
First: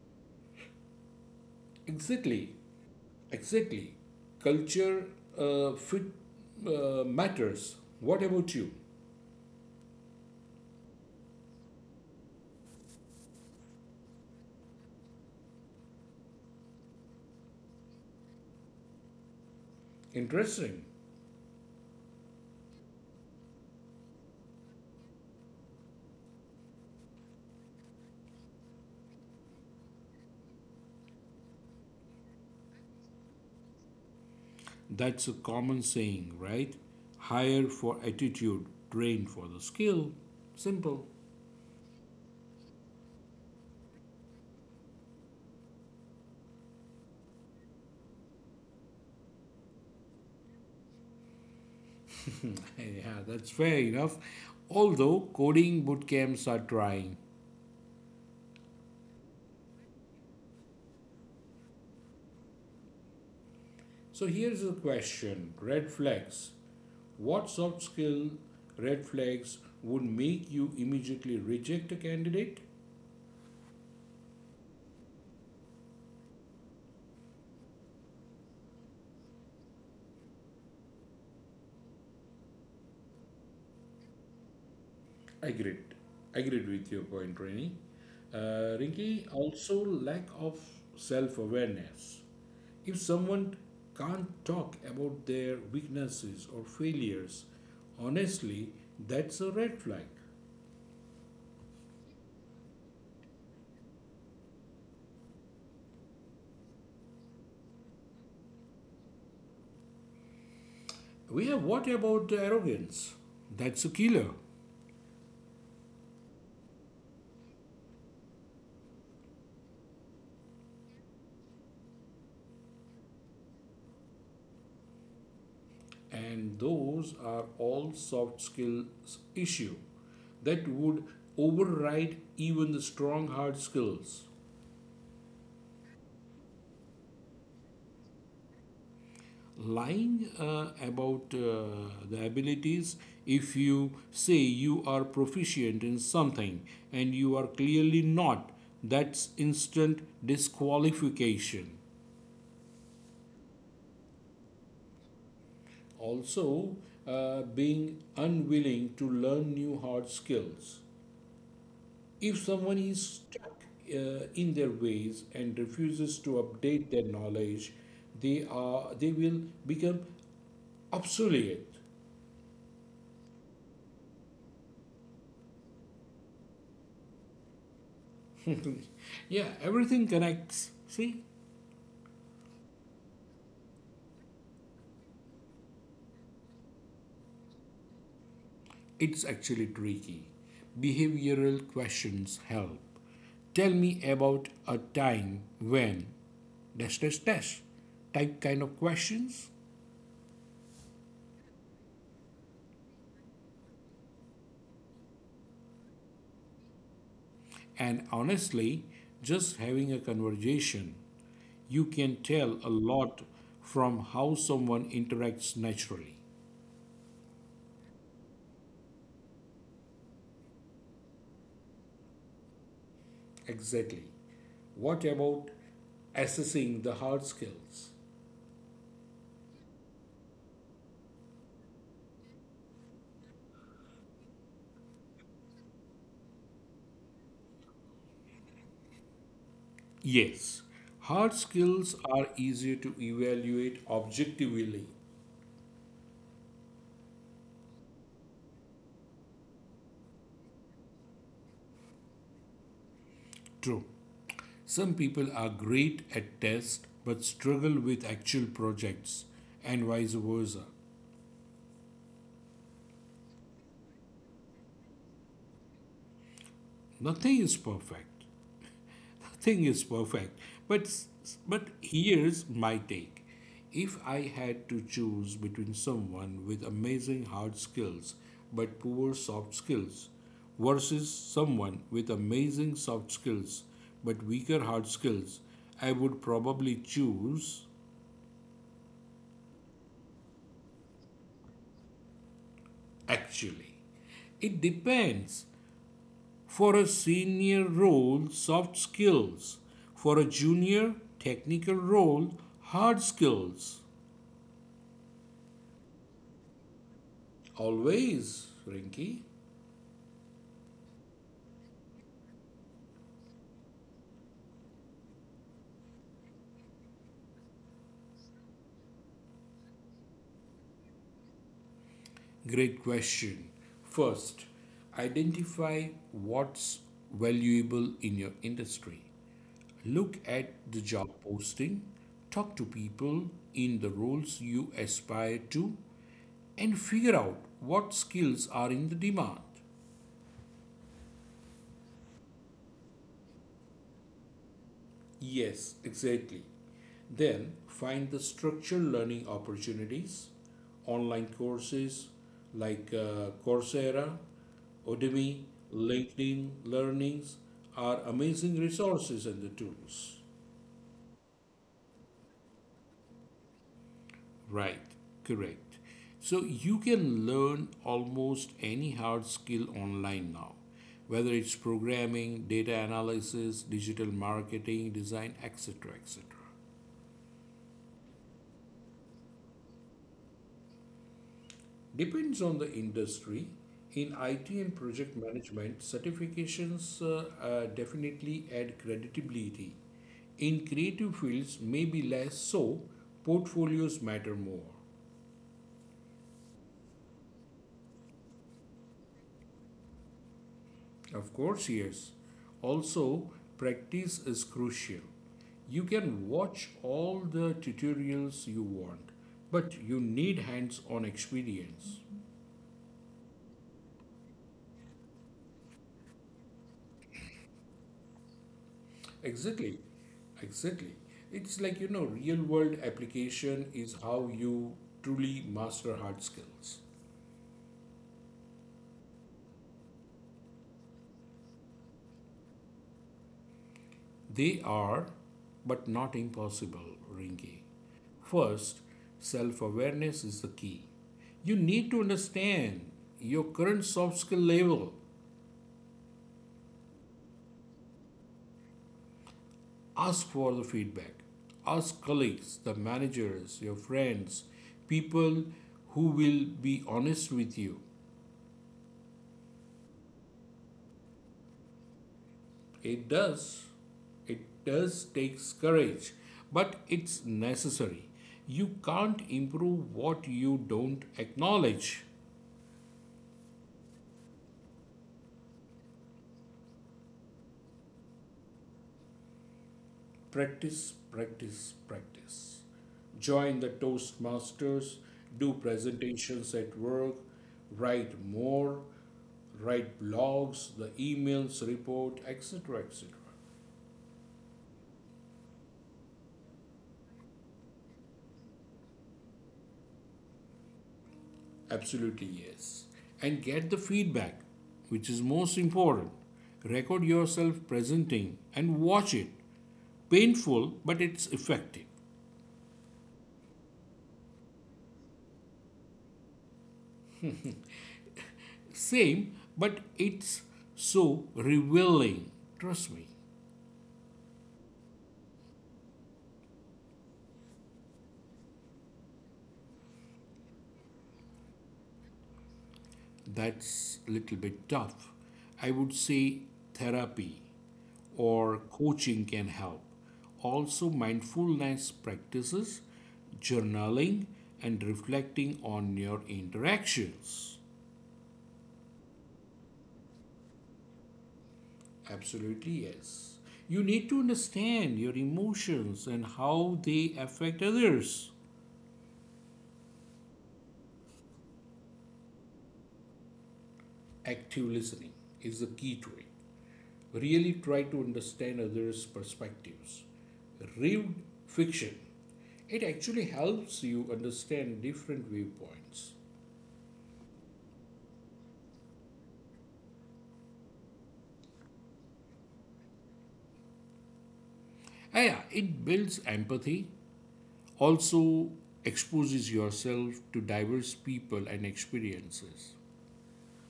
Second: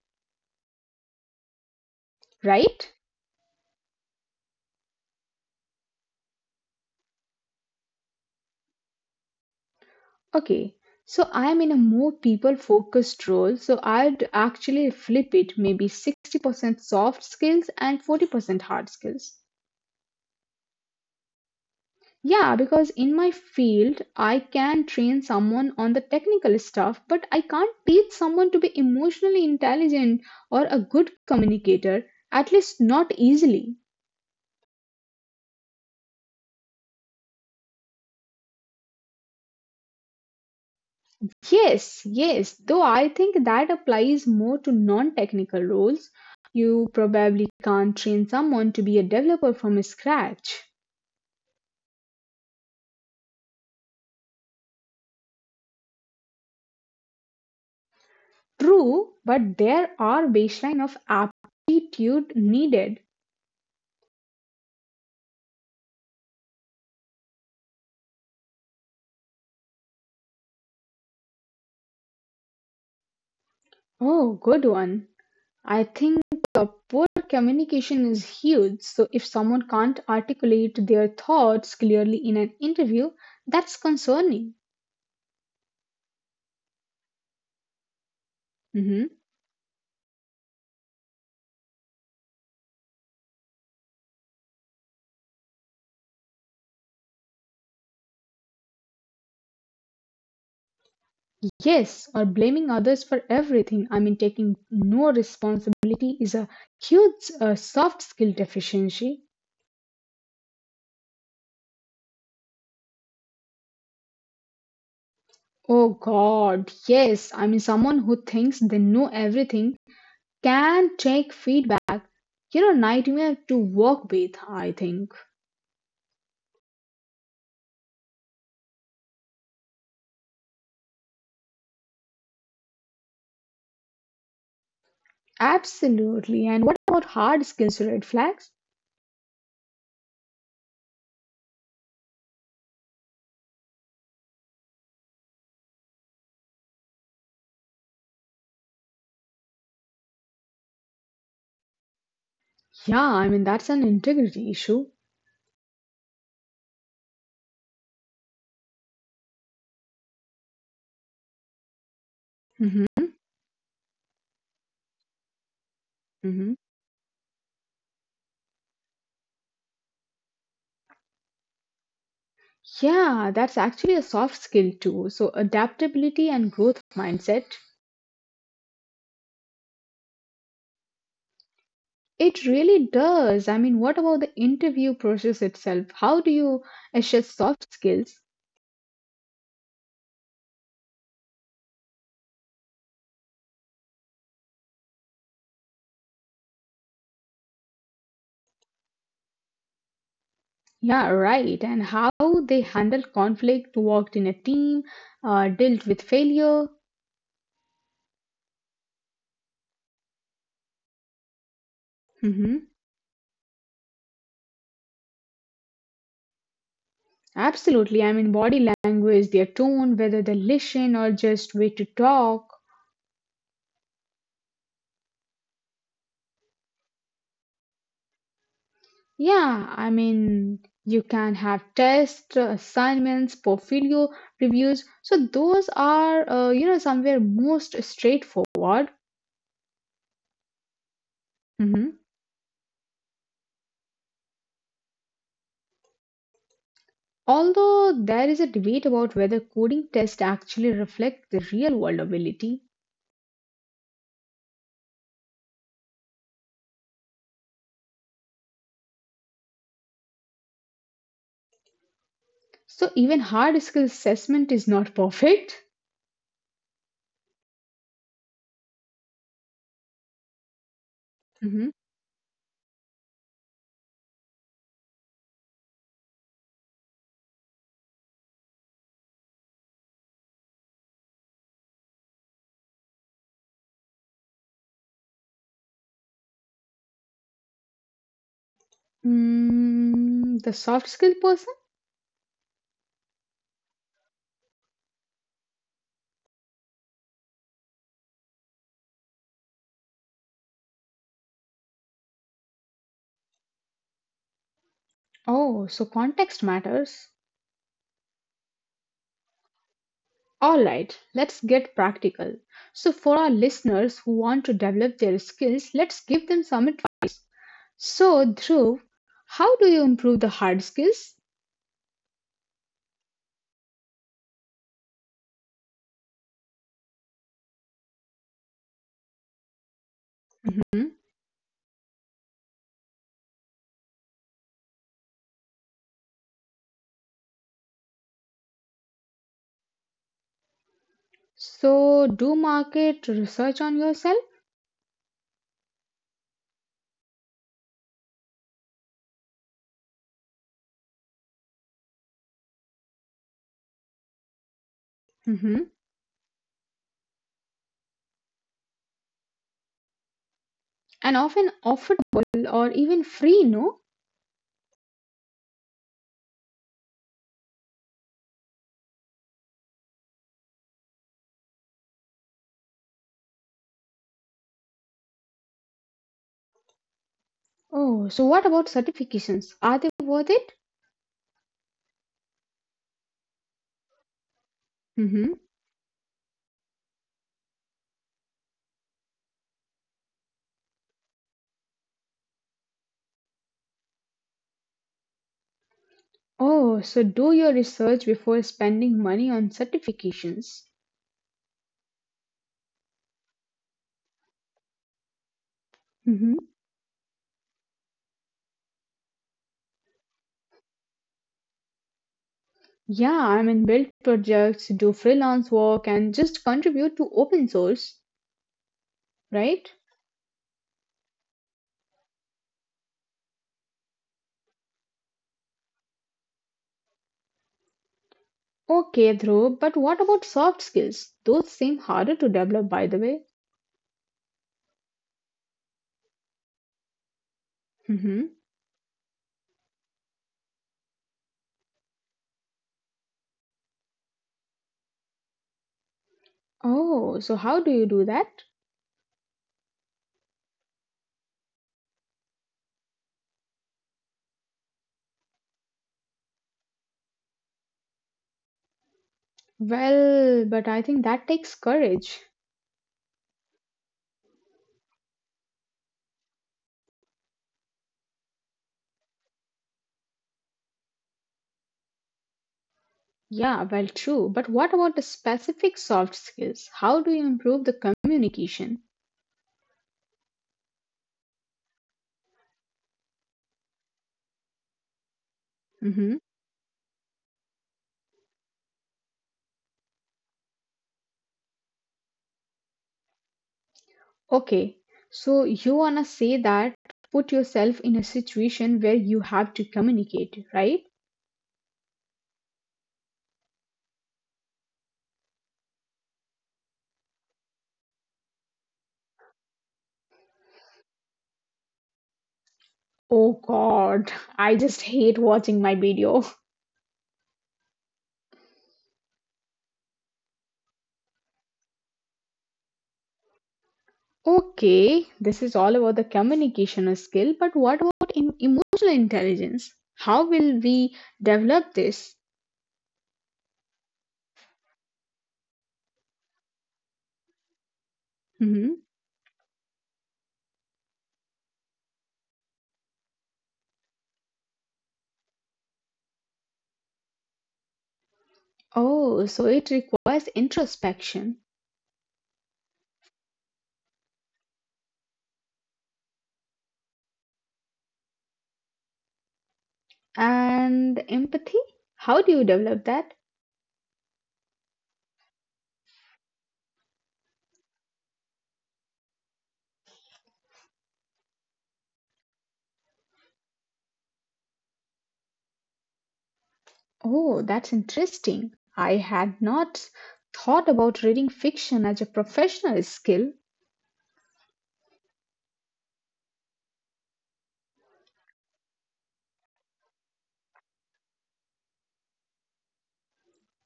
B: Exactly,
A: Right?
B: exactly. Culture fit matters. What about you?
A: Okay, so I'm in a more people focused role, so I'd actually flip it maybe 60% soft skills and 40% hard skills.
B: Interesting.
A: Yeah, because in my field, I can train someone on the technical stuff, but I can't teach someone to be emotionally intelligent or a good communicator, at least not easily.
B: That's a common saying, right? Hire for attitude, train for the skill. Simple.
A: Yes, yes, though I think that applies more to non technical roles. You probably can't train someone to be a developer from scratch.
B: [laughs] Yeah, that's fair enough, although coding boot camps are trying.
A: True, but there are baseline of aptitude needed.
B: So here's the question: red flags. What soft skill red flags would make you immediately reject a candidate?
A: Oh, good one. I think poor communication is huge. So if someone can't articulate their thoughts clearly in an interview, that's concerning.
B: I agreed. I agreed with your point, Rini.
A: Mm-hmm.
B: Rinki, also lack of self awareness. If someone can't talk about their weaknesses or failures, honestly, that's a red flag.
A: Yes, or blaming others for everything. I mean, taking no responsibility is a huge soft skill deficiency.
B: We have, what about arrogance? That's a killer.
A: Oh God, yes. I mean, someone who thinks they know everything can take feedback. You know, nightmare to work with, I think.
B: And those are all soft skills issue that would override even the strong hard skills.
A: Absolutely. And what about hard skills, red flags?
B: Lying about the abilities. If you say you are proficient in something and you are clearly not, that's instant disqualification.
A: Yeah, I mean, that's an integrity issue.
B: Also, being unwilling to learn new hard skills. If someone is
A: Hmm.
B: stuck in their ways and refuses to
A: Hmm.
B: update their knowledge, they will become obsolete.
A: Yeah, that's actually a soft skill too. So, adaptability and growth mindset.
B: [laughs] Yeah, everything connects. See,
A: It really does. I mean, what about the interview process itself? How do you assess soft skills?
B: it's actually tricky. Behavioral questions help. Tell me about a time when dash dash dash type kind of questions.
A: Yeah, right. And how they handle conflict, worked in a team, dealt with failure.
B: And honestly, just having a conversation, you can tell a
A: Hmm.
B: lot from how someone interacts naturally.
A: Absolutely. I mean, body language, their tone, whether they listen or just way to talk.
B: Exactly. What about assessing the hard skills?
A: Yeah, I mean, you can have tests, assignments, portfolio reviews. So those are, you know, somewhere most straightforward.
B: Yes, hard skills
A: Mhm.
B: are easier to evaluate objectively.
A: Although there is a debate about whether coding tests actually reflect the real world ability,
B: True. Some people are great at tests but struggle with actual projects, and vice versa.
A: so even hard skill assessment is not perfect.
B: Nothing is perfect. Nothing is perfect, but but
A: Mhm.
B: here's my take: if I had to choose between someone with amazing hard skills but poor soft skills versus someone with amazing soft skills but weaker hard skills, I would probably choose,
A: Mm, the soft skill person?
B: actually it depends. For a senior role, soft skills. For a junior, technical role, hard skills.
A: Oh, so context matters.
B: Always, Rinky.
A: All right, let's get practical. So, for our listeners who want to develop their skills, let's give them some advice. So, Dhruv, how do you improve the hard skills?
B: Great question. First, identify what's valuable in your industry. Look at the
A: Mhm.
B: job posting, talk to people in the roles you aspire to, and figure out what skills are in the demand.
A: So, do market research on yourself?
B: Yes, exactly. Then find the structured learning opportunities, online courses like Coursera, Udemy,
A: Mhm.
B: LinkedIn Learnings are amazing resources and the tools.
A: And often affordable or even free, no?
B: Right, correct. So you can learn almost any hard skill online now, whether it's programming, data analysis, digital marketing, design, etc. etc.
A: Oh, so what about certifications? Are they worth it?
B: Depends on the industry. In IT and project
A: Mm-hmm.
B: management, certifications definitely add credibility. In creative fields, maybe less so, portfolios matter more.
A: Oh, so do your research before spending money on certifications.
B: Of course, yes. Also, practice is crucial. You can
A: Mm-hmm.
B: watch all the tutorials you want, but you need hands on experience.
A: Yeah, I mean, build projects, do freelance work, and just contribute to open source,
B: Exactly,
A: right?
B: exactly. It's like, you know, real world application is how you truly master hard skills.
A: Okay, Dhruv, but what about soft skills? Those seem harder to develop, by the way.
B: They are, but not impossible, Rinki.
A: Mm-hmm.
B: First, self awareness is the key. You need to understand your current soft skill level.
A: Oh, so how do you do that?
B: Ask for the feedback. Ask colleagues, the managers, your friends, people who will be honest with you.
A: Well, but I think that takes courage.
B: It does. It does takes courage, but it's necessary. You can't improve what you don't acknowledge.
A: Yeah, well, true. But what about the specific soft skills? How do you improve the communication?
B: Practice, practice, practice. Join the Toastmasters, do
A: Hmm.
B: presentations at work, write more, write blogs, the emails, report, etc. etc.
A: Okay, so you wanna say that put yourself in a situation where you have to communicate, right?
B: Absolutely, yes. And get the feedback, which is most important. Record yourself presenting and watch it. Painful, but it's effective.
A: Oh God, [laughs] I just hate watching my video. [laughs]
B: Same, but it's so revealing. Trust me,
A: Okay, this is all about the communication skill, but what about in emotional intelligence? How will we develop this?
B: that's a little bit tough. I would say therapy or
A: Hmm.
B: coaching can help. Also, mindfulness practices, journaling, and reflecting on your interactions.
A: Oh, so it requires introspection.
B: Absolutely, yes. You need to understand your emotions and how they affect others.
A: And empathy? How do you develop that?
B: Active listening is the key to it. Really try to understand others' perspectives. Read fiction. It actually helps you understand different viewpoints.
A: Oh, that's interesting. I had not thought about reading fiction as a professional skill.
B: Ah, yeah, it builds empathy, also exposes yourself to diverse people and experiences.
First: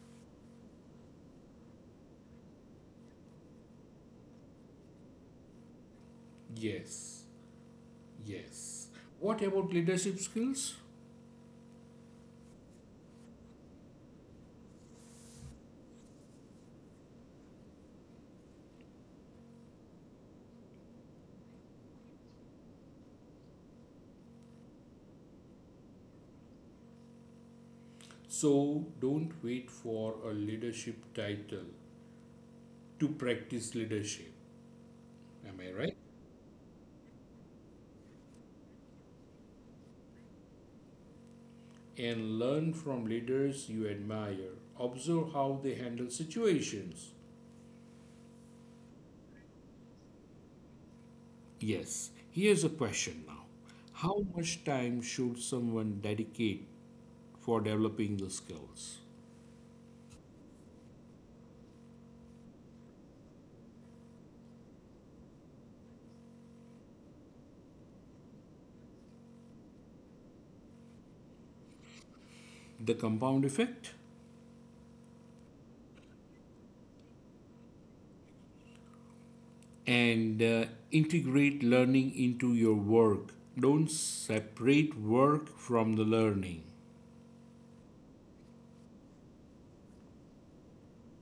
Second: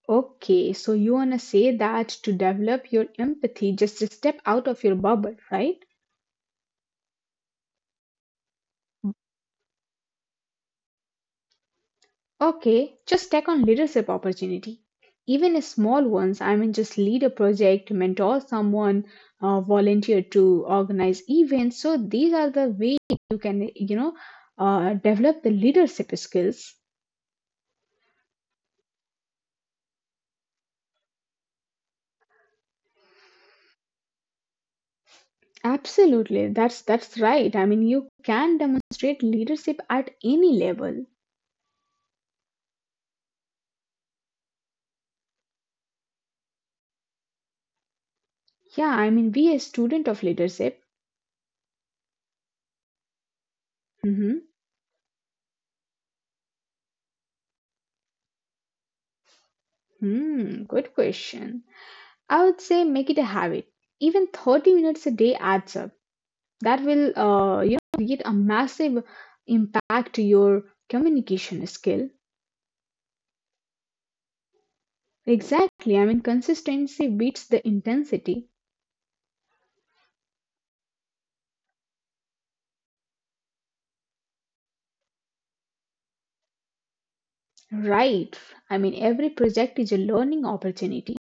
A: Okay, so you wanna say that to develop your empathy, just to step out of your bubble, right?
B: Yes, yes. What about leadership skills?
A: Okay, just take on leadership opportunity. Even a small ones, I mean, just lead a project, mentor someone, volunteer to organize events. So these are the way you can, you know, develop the leadership skills.
B: So don't wait for a leadership title to practice leadership. Am I right?
A: Absolutely, that's right. I mean, you can demonstrate leadership at any level.
B: And learn from leaders you admire. Observe how they handle situations.
A: Yeah, I mean, be a student of leadership.
B: Yes, here's a question now. How
A: Mm-hmm.
B: much time should someone dedicate for developing the skills?
A: Hmm, good question. I would say make it a habit. Even 30 minutes a day adds up. That will you know create a massive impact to your communication skill.
B: The compound effect?
A: Exactly, I mean consistency beats the intensity.
B: And integrate learning into your work. Don't separate work from the learning.
A: Right, I mean every project is a learning opportunity.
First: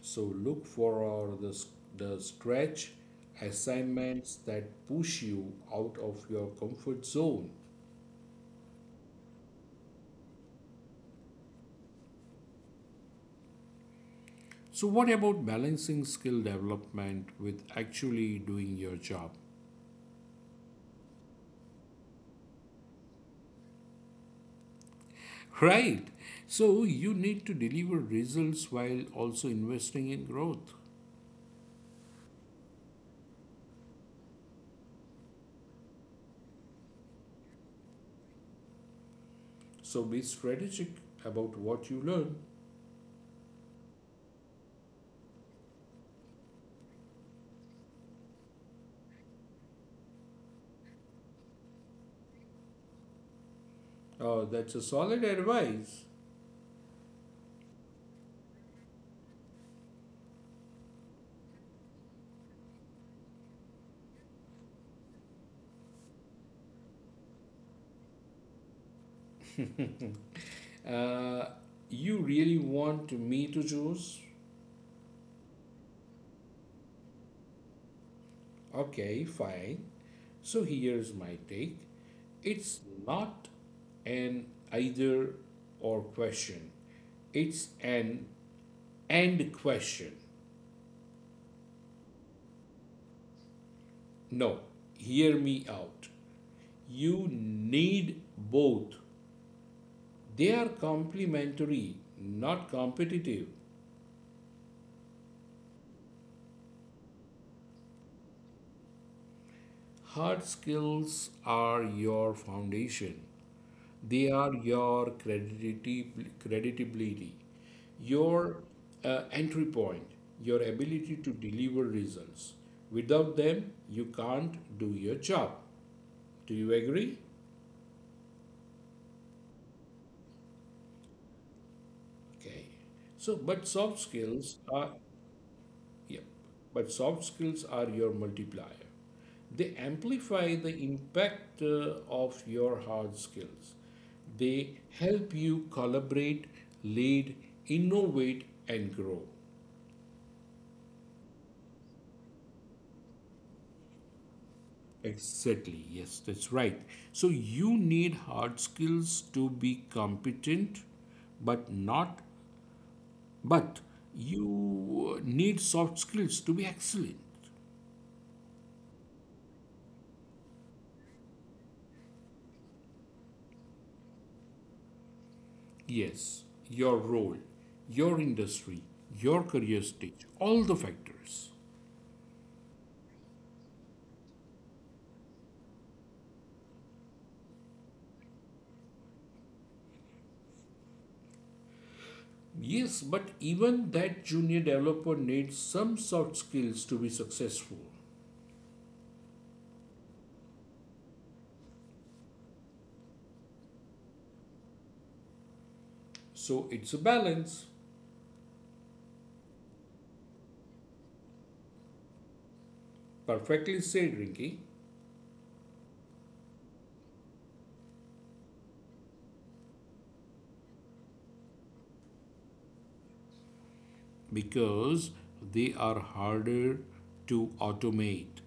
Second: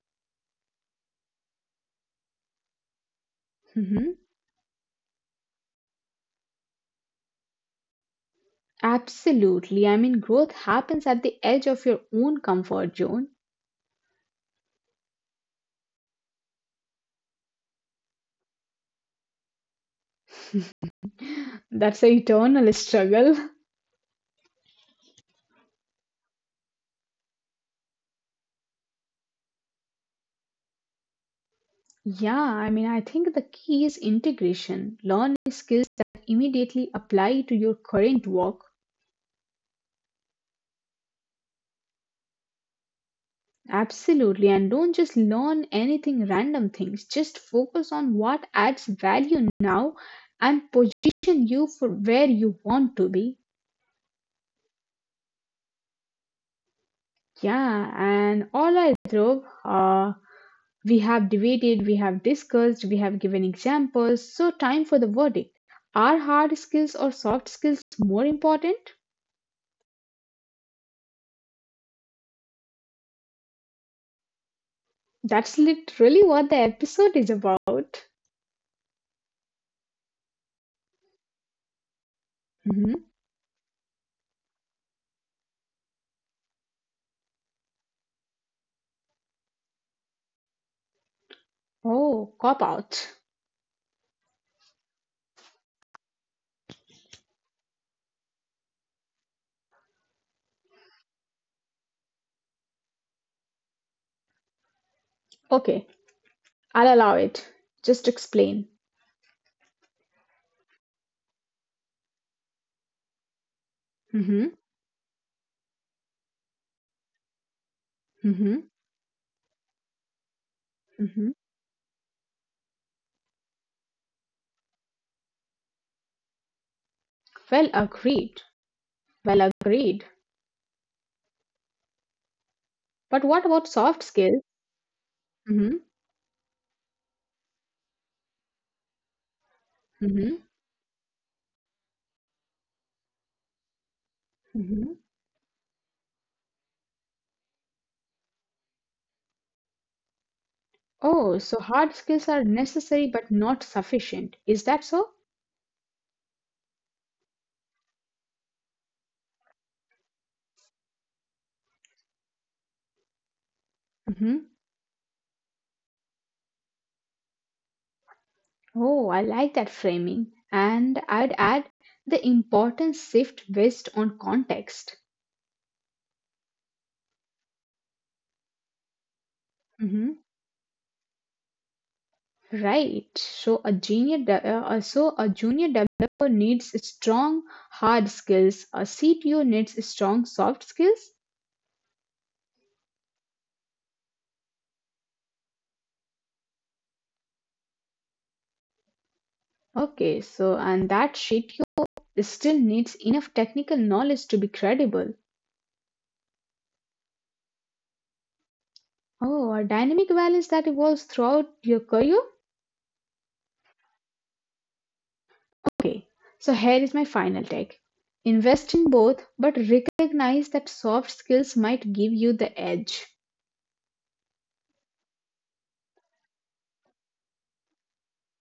B: So look for uh, the, the stretch
A: Mhm.
B: assignments that push you out of your comfort zone.
A: Absolutely, I mean growth happens at the edge of your own comfort zone.
B: So, what about balancing skill development with actually doing your job?
A: That's an eternal struggle.
B: Right. So, you need to deliver results while also investing in growth.
A: [laughs] Yeah, I mean I think the key is integration, learn skills that immediately apply to your current work.
B: So, be strategic about what you learn.
A: Absolutely, and don't just learn anything random things. Just focus on what adds value now and position you for where you want to be.
B: Oh, that's a solid advice.
A: Yeah, and all right, Dhruv, we have debated, we have discussed, we have given examples. So, time for the verdict. Are hard skills or soft skills more important?
B: Uh, you really want me to choose?
A: That's literally what the episode is about.
B: Okay, fine. So here's my take, it's
A: Mhm.
B: not an either or question, it's an and question.
A: Oh, cop out.
B: No, hear me out. You need both. They are complementary, not competitive.
A: Okay, I'll allow it. Just explain.
B: Hard skills are your foundation. They are
A: Mhm.
B: your creditability, your
A: Hmm.
B: entry point, your ability to
A: Hmm.
B: deliver results. Without them, you can't do your job. Do you agree?
A: Well agreed. Well agreed.
B: Okay.
A: But
B: So,
A: what
B: but
A: about
B: soft
A: soft skills?
B: skills are,
A: Hmm.
B: yep, but soft skills are your multiplier. They
A: Hmm.
B: amplify the impact of your hard skills. They
A: Hmm.
B: help you collaborate, lead, innovate, and grow.
A: Oh, so hard skills are necessary but not sufficient. Is that so?
B: Exactly, yes, that's right. So you need hard skills to be competent, but not, but
A: Hmm.
B: you need soft skills to be excellent.
A: Oh, I like that framing. And I'd add the importance shift based on context.
B: Yes, your role, your industry, your career stage,
A: Hmm.
B: all the factors.
A: Right. So a junior, so a junior developer needs strong hard skills. A CTO needs strong soft skills.
B: Yes, but even that junior developer needs some soft skills to be successful.
A: Okay, so and that sheet still needs enough technical knowledge to be credible.
B: So it's a balance.
A: Oh, or dynamic values that evolves throughout your career?
B: Perfectly said, Rinky.
A: Okay, so here is my final take. Invest in both, but recognize that soft skills might give you the edge.
B: Because they are harder to automate.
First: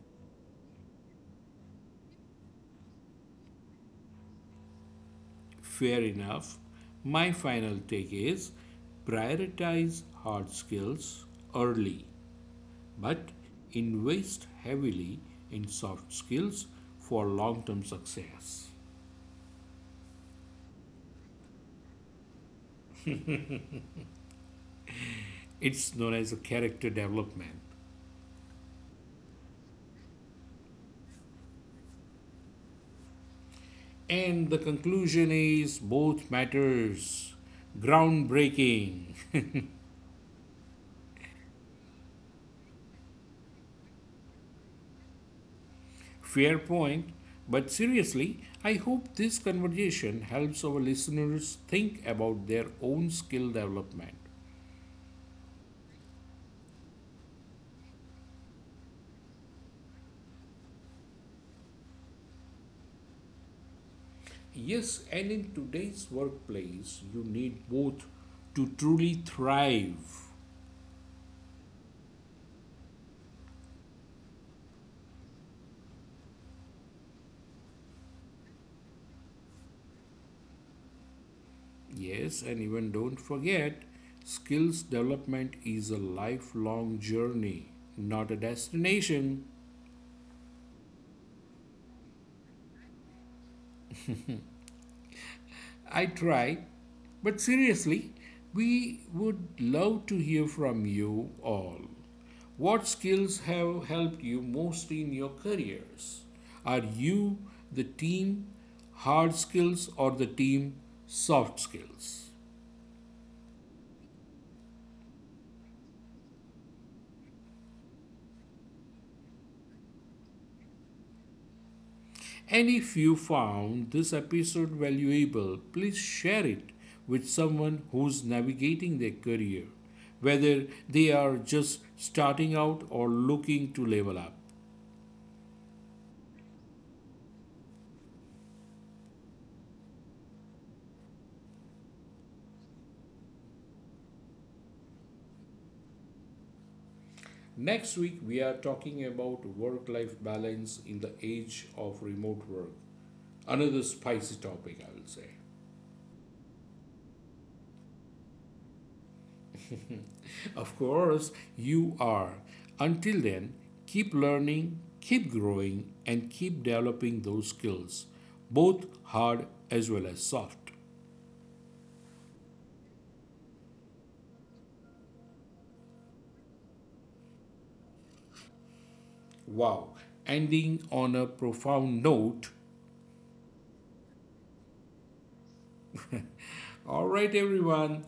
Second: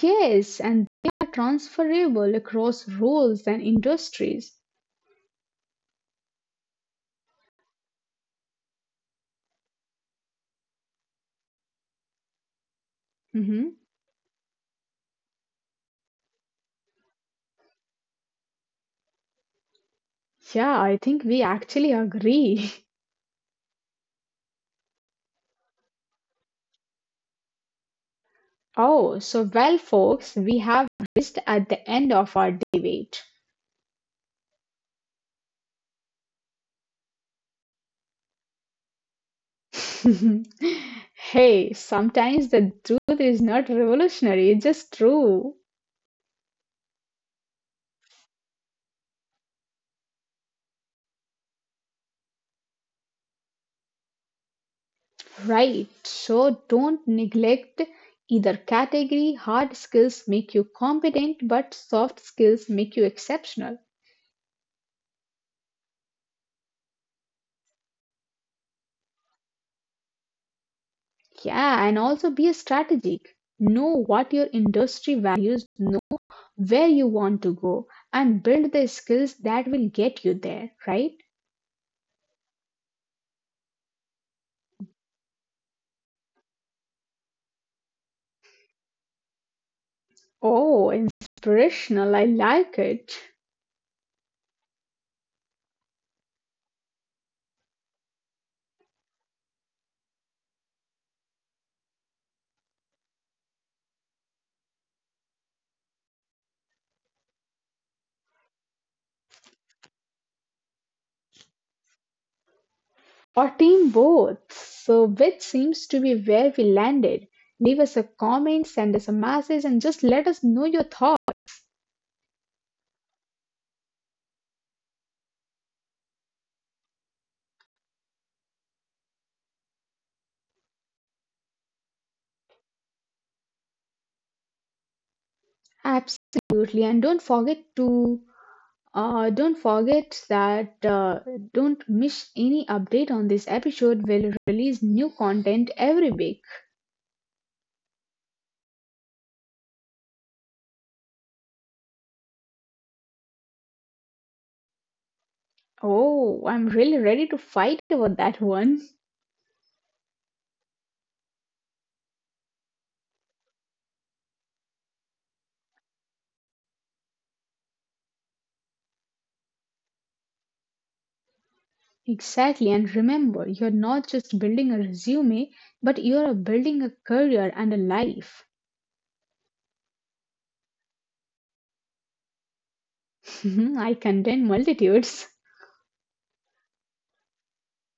A: Yes, and they are transferable across roles and industries.
B: Fair enough. My final take is prioritize hard skills early, but
A: Hmm.
B: invest heavily in soft skills for long term success.
A: Yeah, I think we actually agree. [laughs]
B: It's known as a character development.
A: Oh, so well, folks, we have reached at the end of our debate.
B: And the conclusion is both matters. Groundbreaking. [laughs]
A: [laughs] Hey, sometimes the truth is not revolutionary, it's just true.
B: Fair point. But seriously, I hope this conversation helps our listeners think about their own skill development.
A: Right, so don't neglect either category. Hard skills make you competent, but soft skills make you exceptional.
B: Yes, and in today's workplace, you need both to truly thrive.
A: Yeah, and also be strategic. Know what your industry values, know where you want to go, and build the skills that will get you there, right?
B: Yes, and even don't forget, skills development is a lifelong journey, not a destination.
A: Oh, inspirational, I like it.
B: I tried, but seriously, we would love to hear from you all. What skills have helped you most in your careers? Are you the team hard skills or the team soft skills?
A: Or team both. So, which seems to be where we landed. Leave us a comment, send us a message, and just let us know your thoughts.
B: And if you found this episode valuable, please share it with someone who's navigating their career, whether they are just starting out or looking to level up.
A: Absolutely, and don't forget to don't forget that don't miss any update on this episode. We'll release new content every week.
B: Next week, we are talking about work life balance in the age of remote work. Another spicy topic, I will say.
A: Oh, I'm really ready to fight over that one.
B: Of course, you are. Until then, keep learning, keep growing, and keep developing those skills, both hard as well as soft.
A: Exactly, and remember, you're not just building a resume, but you're building a career and a life.
B: Wow, ending on a profound note.
A: Mhm, I contain multitudes.
B: All right, everyone,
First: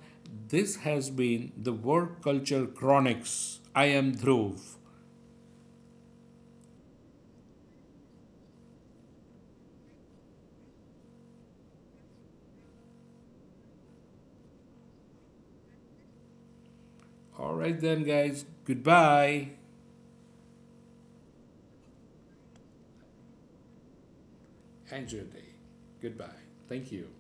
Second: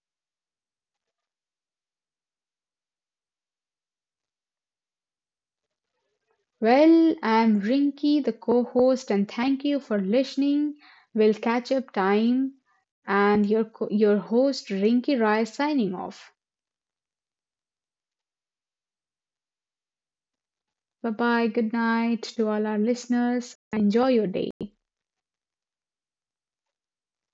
B: this has been the Work Culture Chronics. I am Dhruv.
A: Well, I'm Rinky, the co host, and thank you for listening. We'll catch up time. And your, your host, Rinky Rai, signing off.
B: All right, then, guys. Goodbye.
A: Bye bye. Good night to all our listeners. Enjoy your day.
B: Enjoy your day. Goodbye. Thank you.